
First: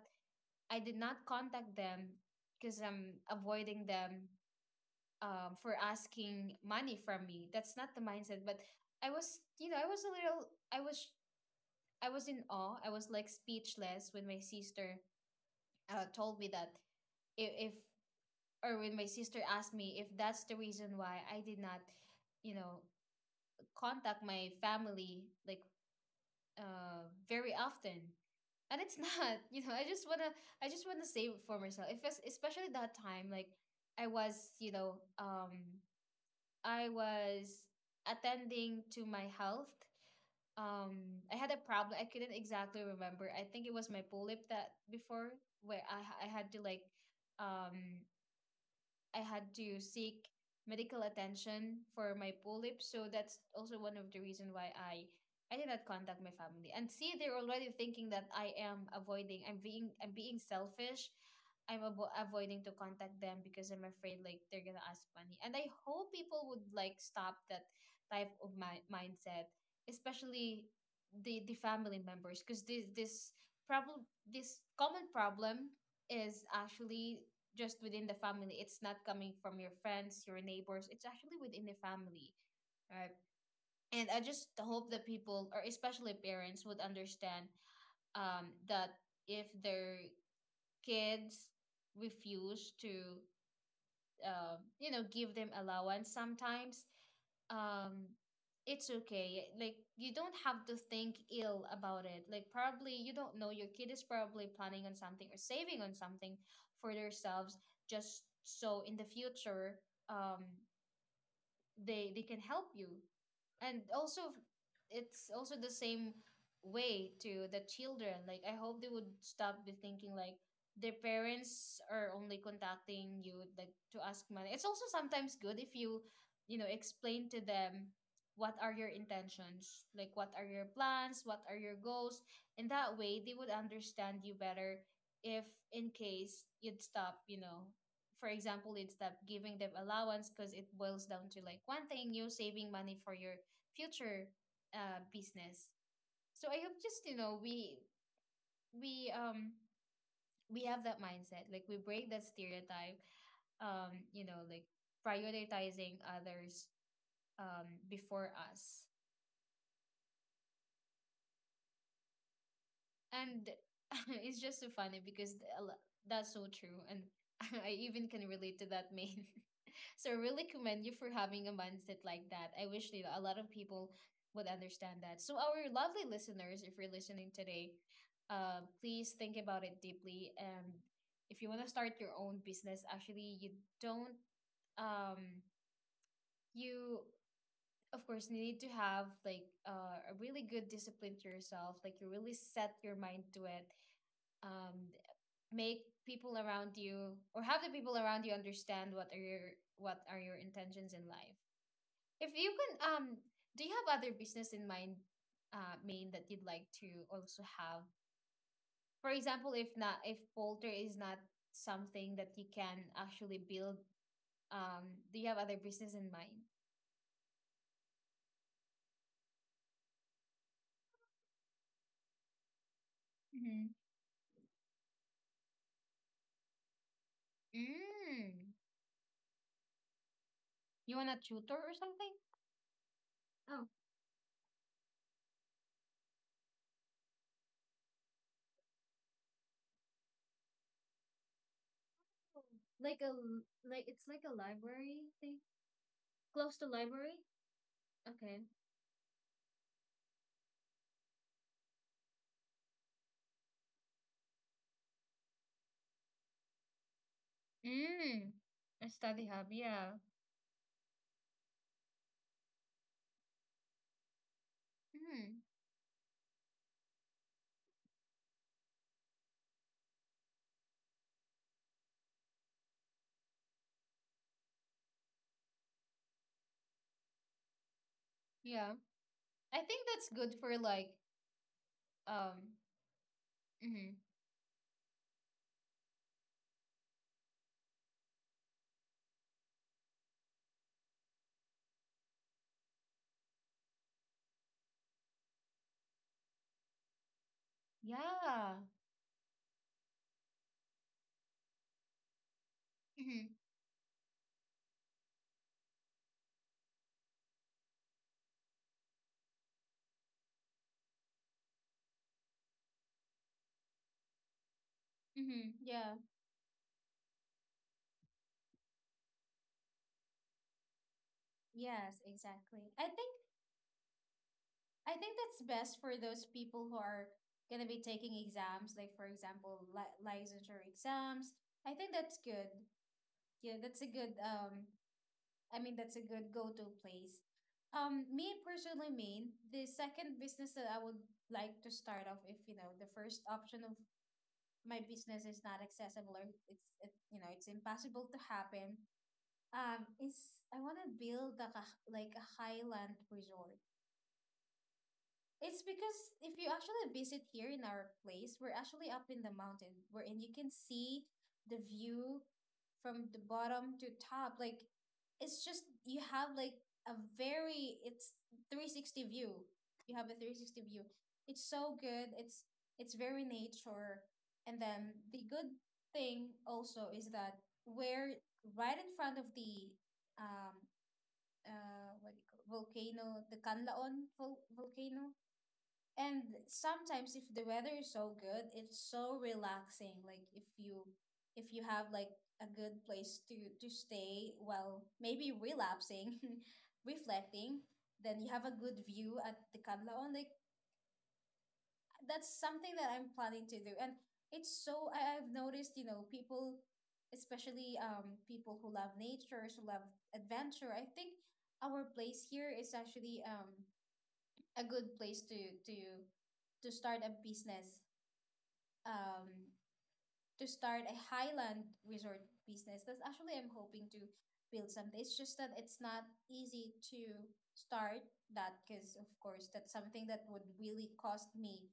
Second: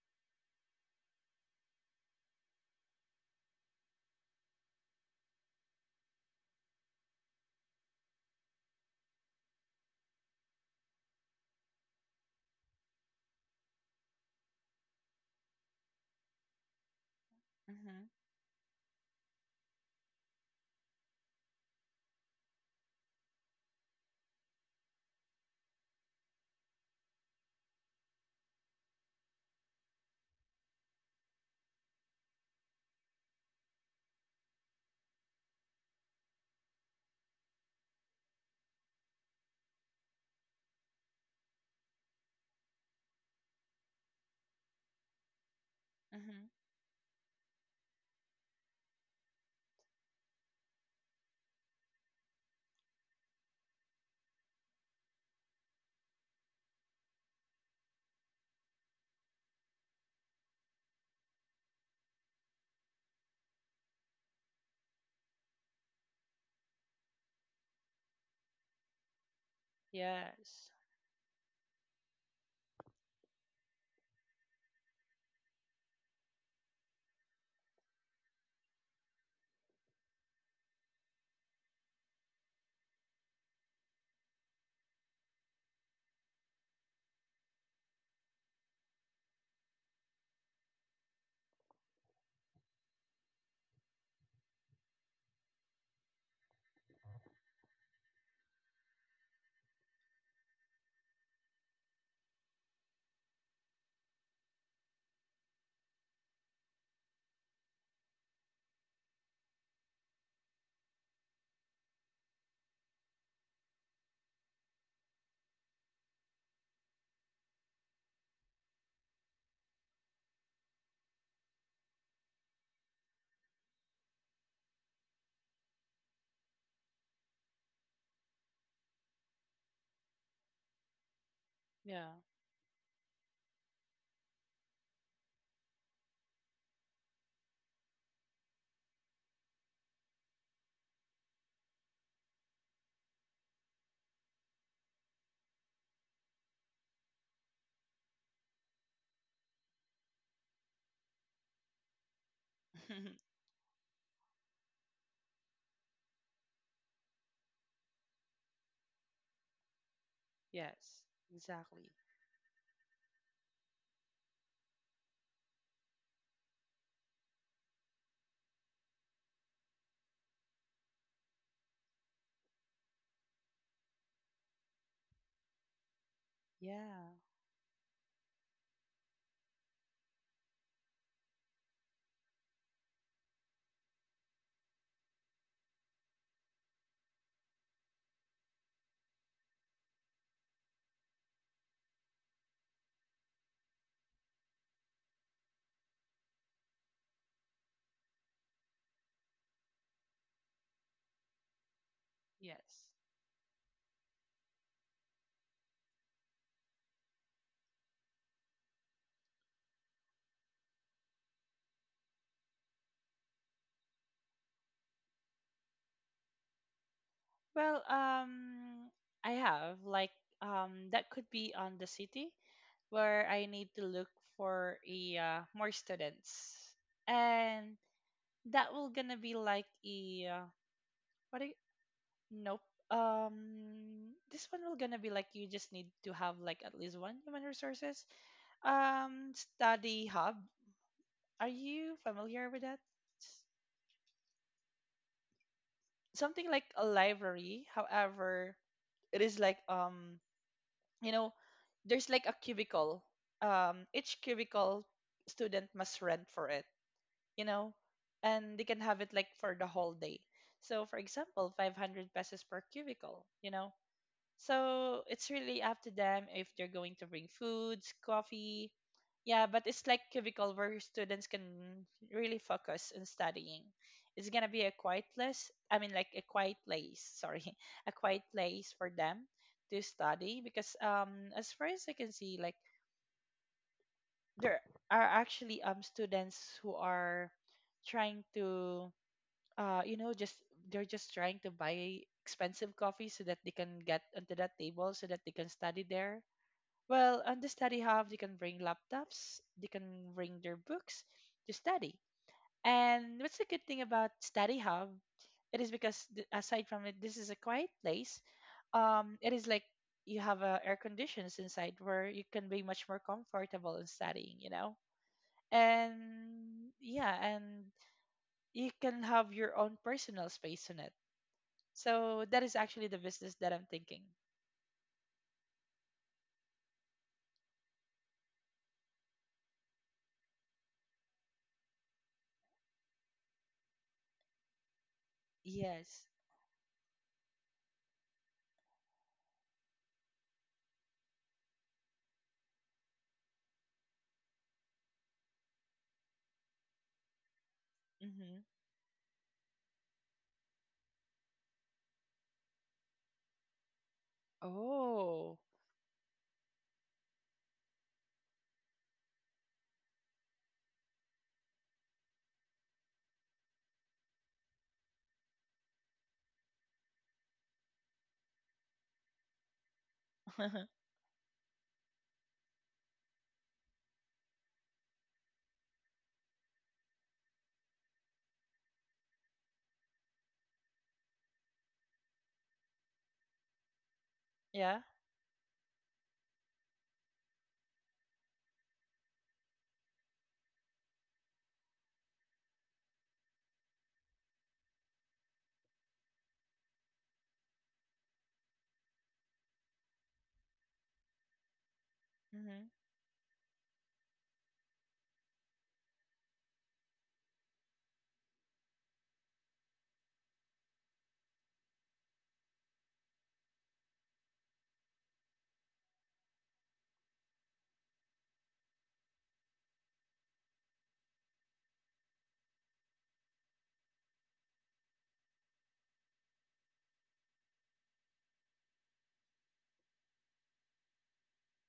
Speaker 1: I did not contact them because I'm avoiding them for asking money from me. That's not the mindset, but I was, you know, I was a little I was in awe. I was like speechless when my sister told me that if
Speaker 2: Mm-hmm.
Speaker 1: or when my sister asked me if that's the reason why I did not, you know, contact my family, like very often. And it's not you know, I just want to save it for myself, if it's, especially that time like I was, you know, I was attending to my health. I had a problem, I couldn't exactly remember, I think it was my polyp that before where I
Speaker 2: Mm-hmm.
Speaker 1: had to like um I had to seek medical attention for my polyp. So that's also one of the reasons why I did not contact my family. And see, they're already thinking that I am avoiding. I'm being selfish. Avoiding to contact them because I'm afraid like they're gonna ask money. And I hope people would like stop that type of mindset, especially
Speaker 2: Yes.
Speaker 1: the family members, because this common problem is actually just within the family. It's not coming from your friends, your neighbors. It's actually within the family. Right. And I just hope that people, or especially parents, would understand that if their kids refuse to, you know, give them allowance sometimes, um it's okay, like you don't have to think ill about it, like probably you don't know, your kid is probably planning on something or saving on something for themselves, just so in the future um they can help you. And also it's also the same way to the children, like I hope they would stop be thinking like their parents are only contacting you like to ask money. It's also sometimes good if you you know explain to them what are your intentions, like what are your plans, what are your
Speaker 2: Yeah.
Speaker 1: goals, in that way they would understand you better if in case you'd stop, you know, for example, you'd stop giving them allowance, because it boils down to like one thing, you saving money for your future business. So I hope, just you know we we have that mindset, like we break that stereotype, um you know like prioritizing others, before us.
Speaker 2: Yes. Exactly.
Speaker 1: And it's just so funny because that's so true. And I even can relate to that, Main. So I really commend you for having a mindset like that. I wish you, a lot of people would understand that. So our lovely listeners, if you're
Speaker 2: Yeah.
Speaker 1: listening today, please think about it deeply. And if you want to start your own business, actually you don't um you of course you need to have like a really good discipline to yourself, like you really set your mind to it. um, Make people around you, or have the people around you understand what are your intentions in life. If you can,
Speaker 2: Yes.
Speaker 1: do you have other business in mind, Main, that you'd like to also have? For example, if not, if Polter is not something that you can actually build, do you have other business in mind?
Speaker 2: Well, I have like that could be on the city where I
Speaker 1: Mm-hmm.
Speaker 2: need to look for a more students, and
Speaker 1: Mm.
Speaker 2: that will gonna be like a
Speaker 1: You want a
Speaker 2: what?
Speaker 1: tutor or something?
Speaker 2: Nope.
Speaker 1: Oh,
Speaker 2: This one will gonna be like, you just need to have like at least one human resources study hub. Are you familiar with that?
Speaker 1: like a,
Speaker 2: S-
Speaker 1: like it's like a library thing,
Speaker 2: Something
Speaker 1: close to
Speaker 2: like a
Speaker 1: library.
Speaker 2: library,
Speaker 1: Okay.
Speaker 2: however, it is like you know, there's like a cubicle, each cubicle student must rent for it, you know,
Speaker 1: Mm,
Speaker 2: and they can
Speaker 1: a
Speaker 2: have it
Speaker 1: study
Speaker 2: like
Speaker 1: hub,
Speaker 2: for the whole
Speaker 1: yeah.
Speaker 2: day. So for example, 500 pesos per cubicle, you know. So it's
Speaker 1: Mm,
Speaker 2: really up to them if they're going to bring foods, coffee. Yeah, but it's like cubicle where students can really focus on studying. It's gonna be a quiet place. I mean, like a quiet place. Sorry, a quiet
Speaker 1: yeah.
Speaker 2: place for them
Speaker 1: I
Speaker 2: to
Speaker 1: think that's good
Speaker 2: study
Speaker 1: for
Speaker 2: because
Speaker 1: like
Speaker 2: as far as I can see,
Speaker 1: um
Speaker 2: like,
Speaker 1: mm,
Speaker 2: there are actually students who are trying to you know, just they're just trying to buy expensive coffee so that they can get onto that table so that they can study there. Well, on the study hub, they can
Speaker 1: yeah.
Speaker 2: bring laptops, they can bring their books to study. And
Speaker 1: Mm,
Speaker 2: what's the good thing about study hub? It is because aside from it, this is a quiet place. It is like, you have air conditions inside where you can be much more comfortable in studying, you know.
Speaker 1: Yeah.
Speaker 2: And yeah, and you can have your own personal space in it.
Speaker 1: Yes,
Speaker 2: So that is
Speaker 1: exactly.
Speaker 2: actually the business that I'm thinking.
Speaker 1: I think that's best for those people who are gonna be taking exams, like for example, li licensure exams. I think that's good. Yeah, that's a good I mean, that's a
Speaker 2: Yes.
Speaker 1: good go-to place. Me personally, mean the second business that I would like to start off, if you know the first option of my business is not accessible, or you know, it's impossible to
Speaker 2: Mm-hmm.
Speaker 1: happen, is I want to build like like a highland resort.
Speaker 2: Oh.
Speaker 1: It's because if you actually visit here in our place, we're actually up in the mountain, wherein you can see the view from the bottom to top. Like, it's just you have like a very it's 360 view. You have a 360 view. It's so good. It's very nature. And then the good thing also is that we're right in front of the um what do you call volcano, the
Speaker 2: Yeah.
Speaker 1: volcano. And sometimes if the weather is so good, it's so relaxing. Like if you have like a good place to stay while maybe relapsing, reflecting, then you have a good view at the Canlaon. Like that's
Speaker 2: Mm-hmm.
Speaker 1: something that I'm planning to do. And it's so I've noticed, you know, people, especially people who love nature, who love adventure, I think our place here is actually a good place to to start a business, um, to start a highland resort business. That's actually I'm hoping to build something. It's just that it's not easy to start that, because of course that's something that would really cost me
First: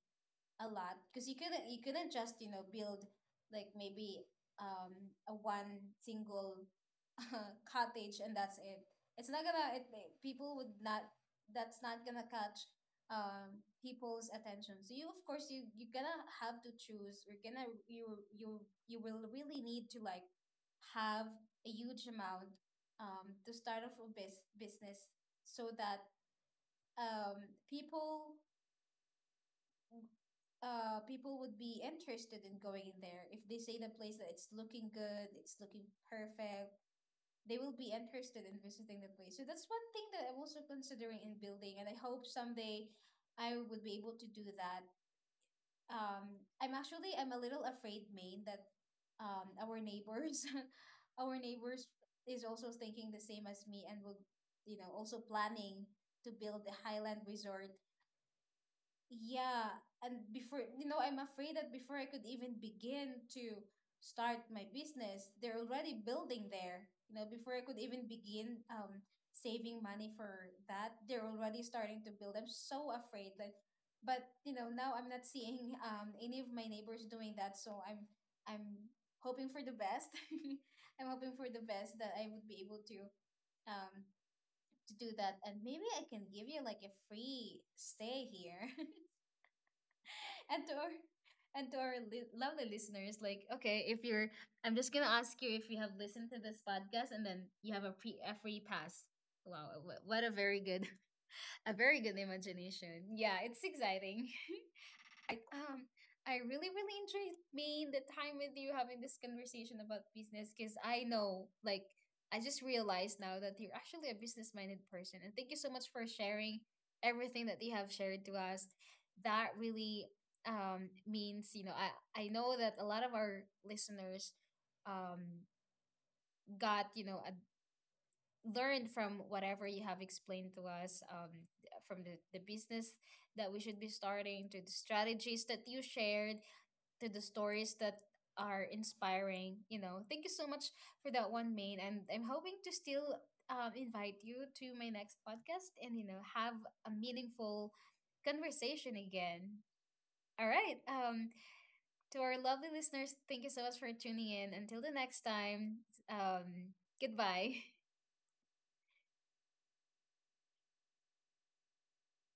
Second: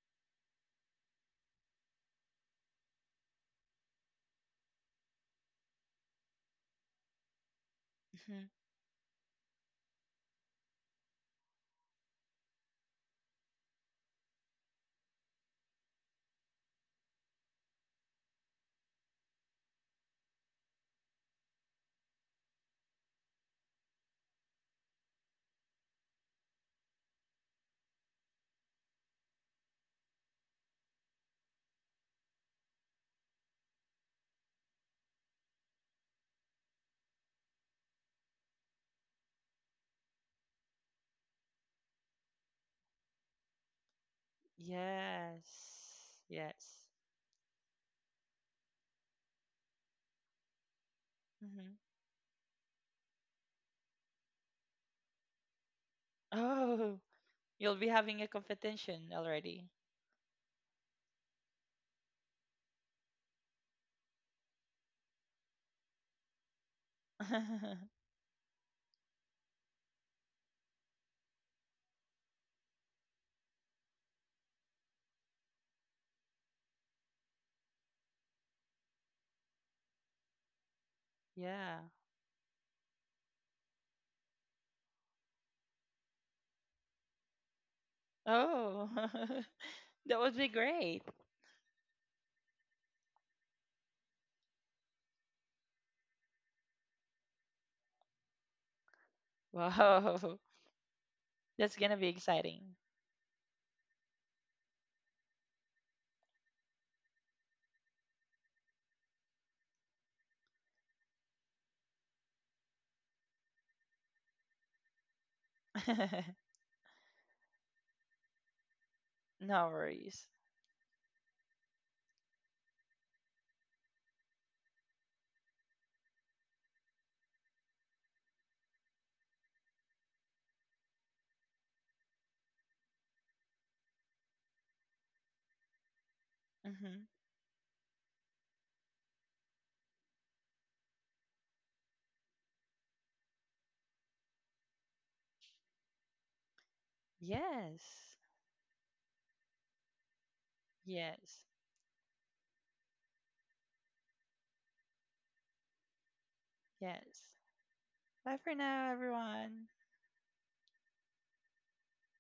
Speaker 1: a lot. Because you couldn't just, you know, build like maybe um a one single cottage and
Speaker 2: Hmm.
Speaker 1: that's it. It's not gonna it, it- people would not, that's not gonna catch people's attention. So you of course you're gonna have to choose, you're gonna you you you will really need to like have a huge amount to start off a business, so that um people, people would be interested in going in there. If they say the place that it's looking good, it's looking perfect, they will be interested in visiting the place. So that's one thing that I'm also considering in building, and I hope someday I would be able to do that.
Speaker 2: Yes.
Speaker 1: I'm
Speaker 2: Yes.
Speaker 1: actually I'm a little afraid, Maine, that our neighbors our
Speaker 2: Mm-hmm.
Speaker 1: neighbors is also thinking the same as me and will, you know, also planning to build a
Speaker 2: Oh,
Speaker 1: highland resort.
Speaker 2: you'll be having a competition already.
Speaker 1: Yeah, and before, you know, I'm afraid that before I could even begin to start my business, they're already building there. You know, before I could even begin saving money for that, they're already starting to build. I'm so afraid that, but you know, now I'm not seeing any of my neighbors doing that, so I'm hoping for the best. I'm hoping for the
Speaker 2: Yeah.
Speaker 1: best that I would be able um to do that, and maybe I can give you like a free stay here.
Speaker 2: Oh, that would be
Speaker 1: And to our,
Speaker 2: great.
Speaker 1: and to our lovely listeners, like, okay, if you're, I'm just gonna ask you if you have listened to this podcast, and then you have a pre a free pass. Wow, what a
Speaker 2: Wow.
Speaker 1: very good a
Speaker 2: That's gonna
Speaker 1: very
Speaker 2: be
Speaker 1: good
Speaker 2: exciting.
Speaker 1: imagination. Yeah, it's exciting. I um I really enjoyed being the time with you, having this conversation about business, because I know, like, I just realized now that you're actually a business minded person, and thank you so much for sharing everything that you have shared to us.
Speaker 2: No
Speaker 1: That really
Speaker 2: worries.
Speaker 1: means, you know, I know that a lot of our listeners um got, you know, learned from whatever you have explained to us, from the business that we should be starting, to the strategies that you shared,
Speaker 2: Mm-hmm.
Speaker 1: to the stories that are inspiring. You know, thank you so much for that one, Main. And I'm hoping to still invite you to my next podcast and, you know, have a meaningful
Speaker 2: Yes.
Speaker 1: conversation again. All right.
Speaker 2: Yes.
Speaker 1: To our lovely listeners, thank you so much for tuning in. Until the next time, um,
Speaker 2: Yes.
Speaker 1: goodbye.
Speaker 2: Bye for now, everyone.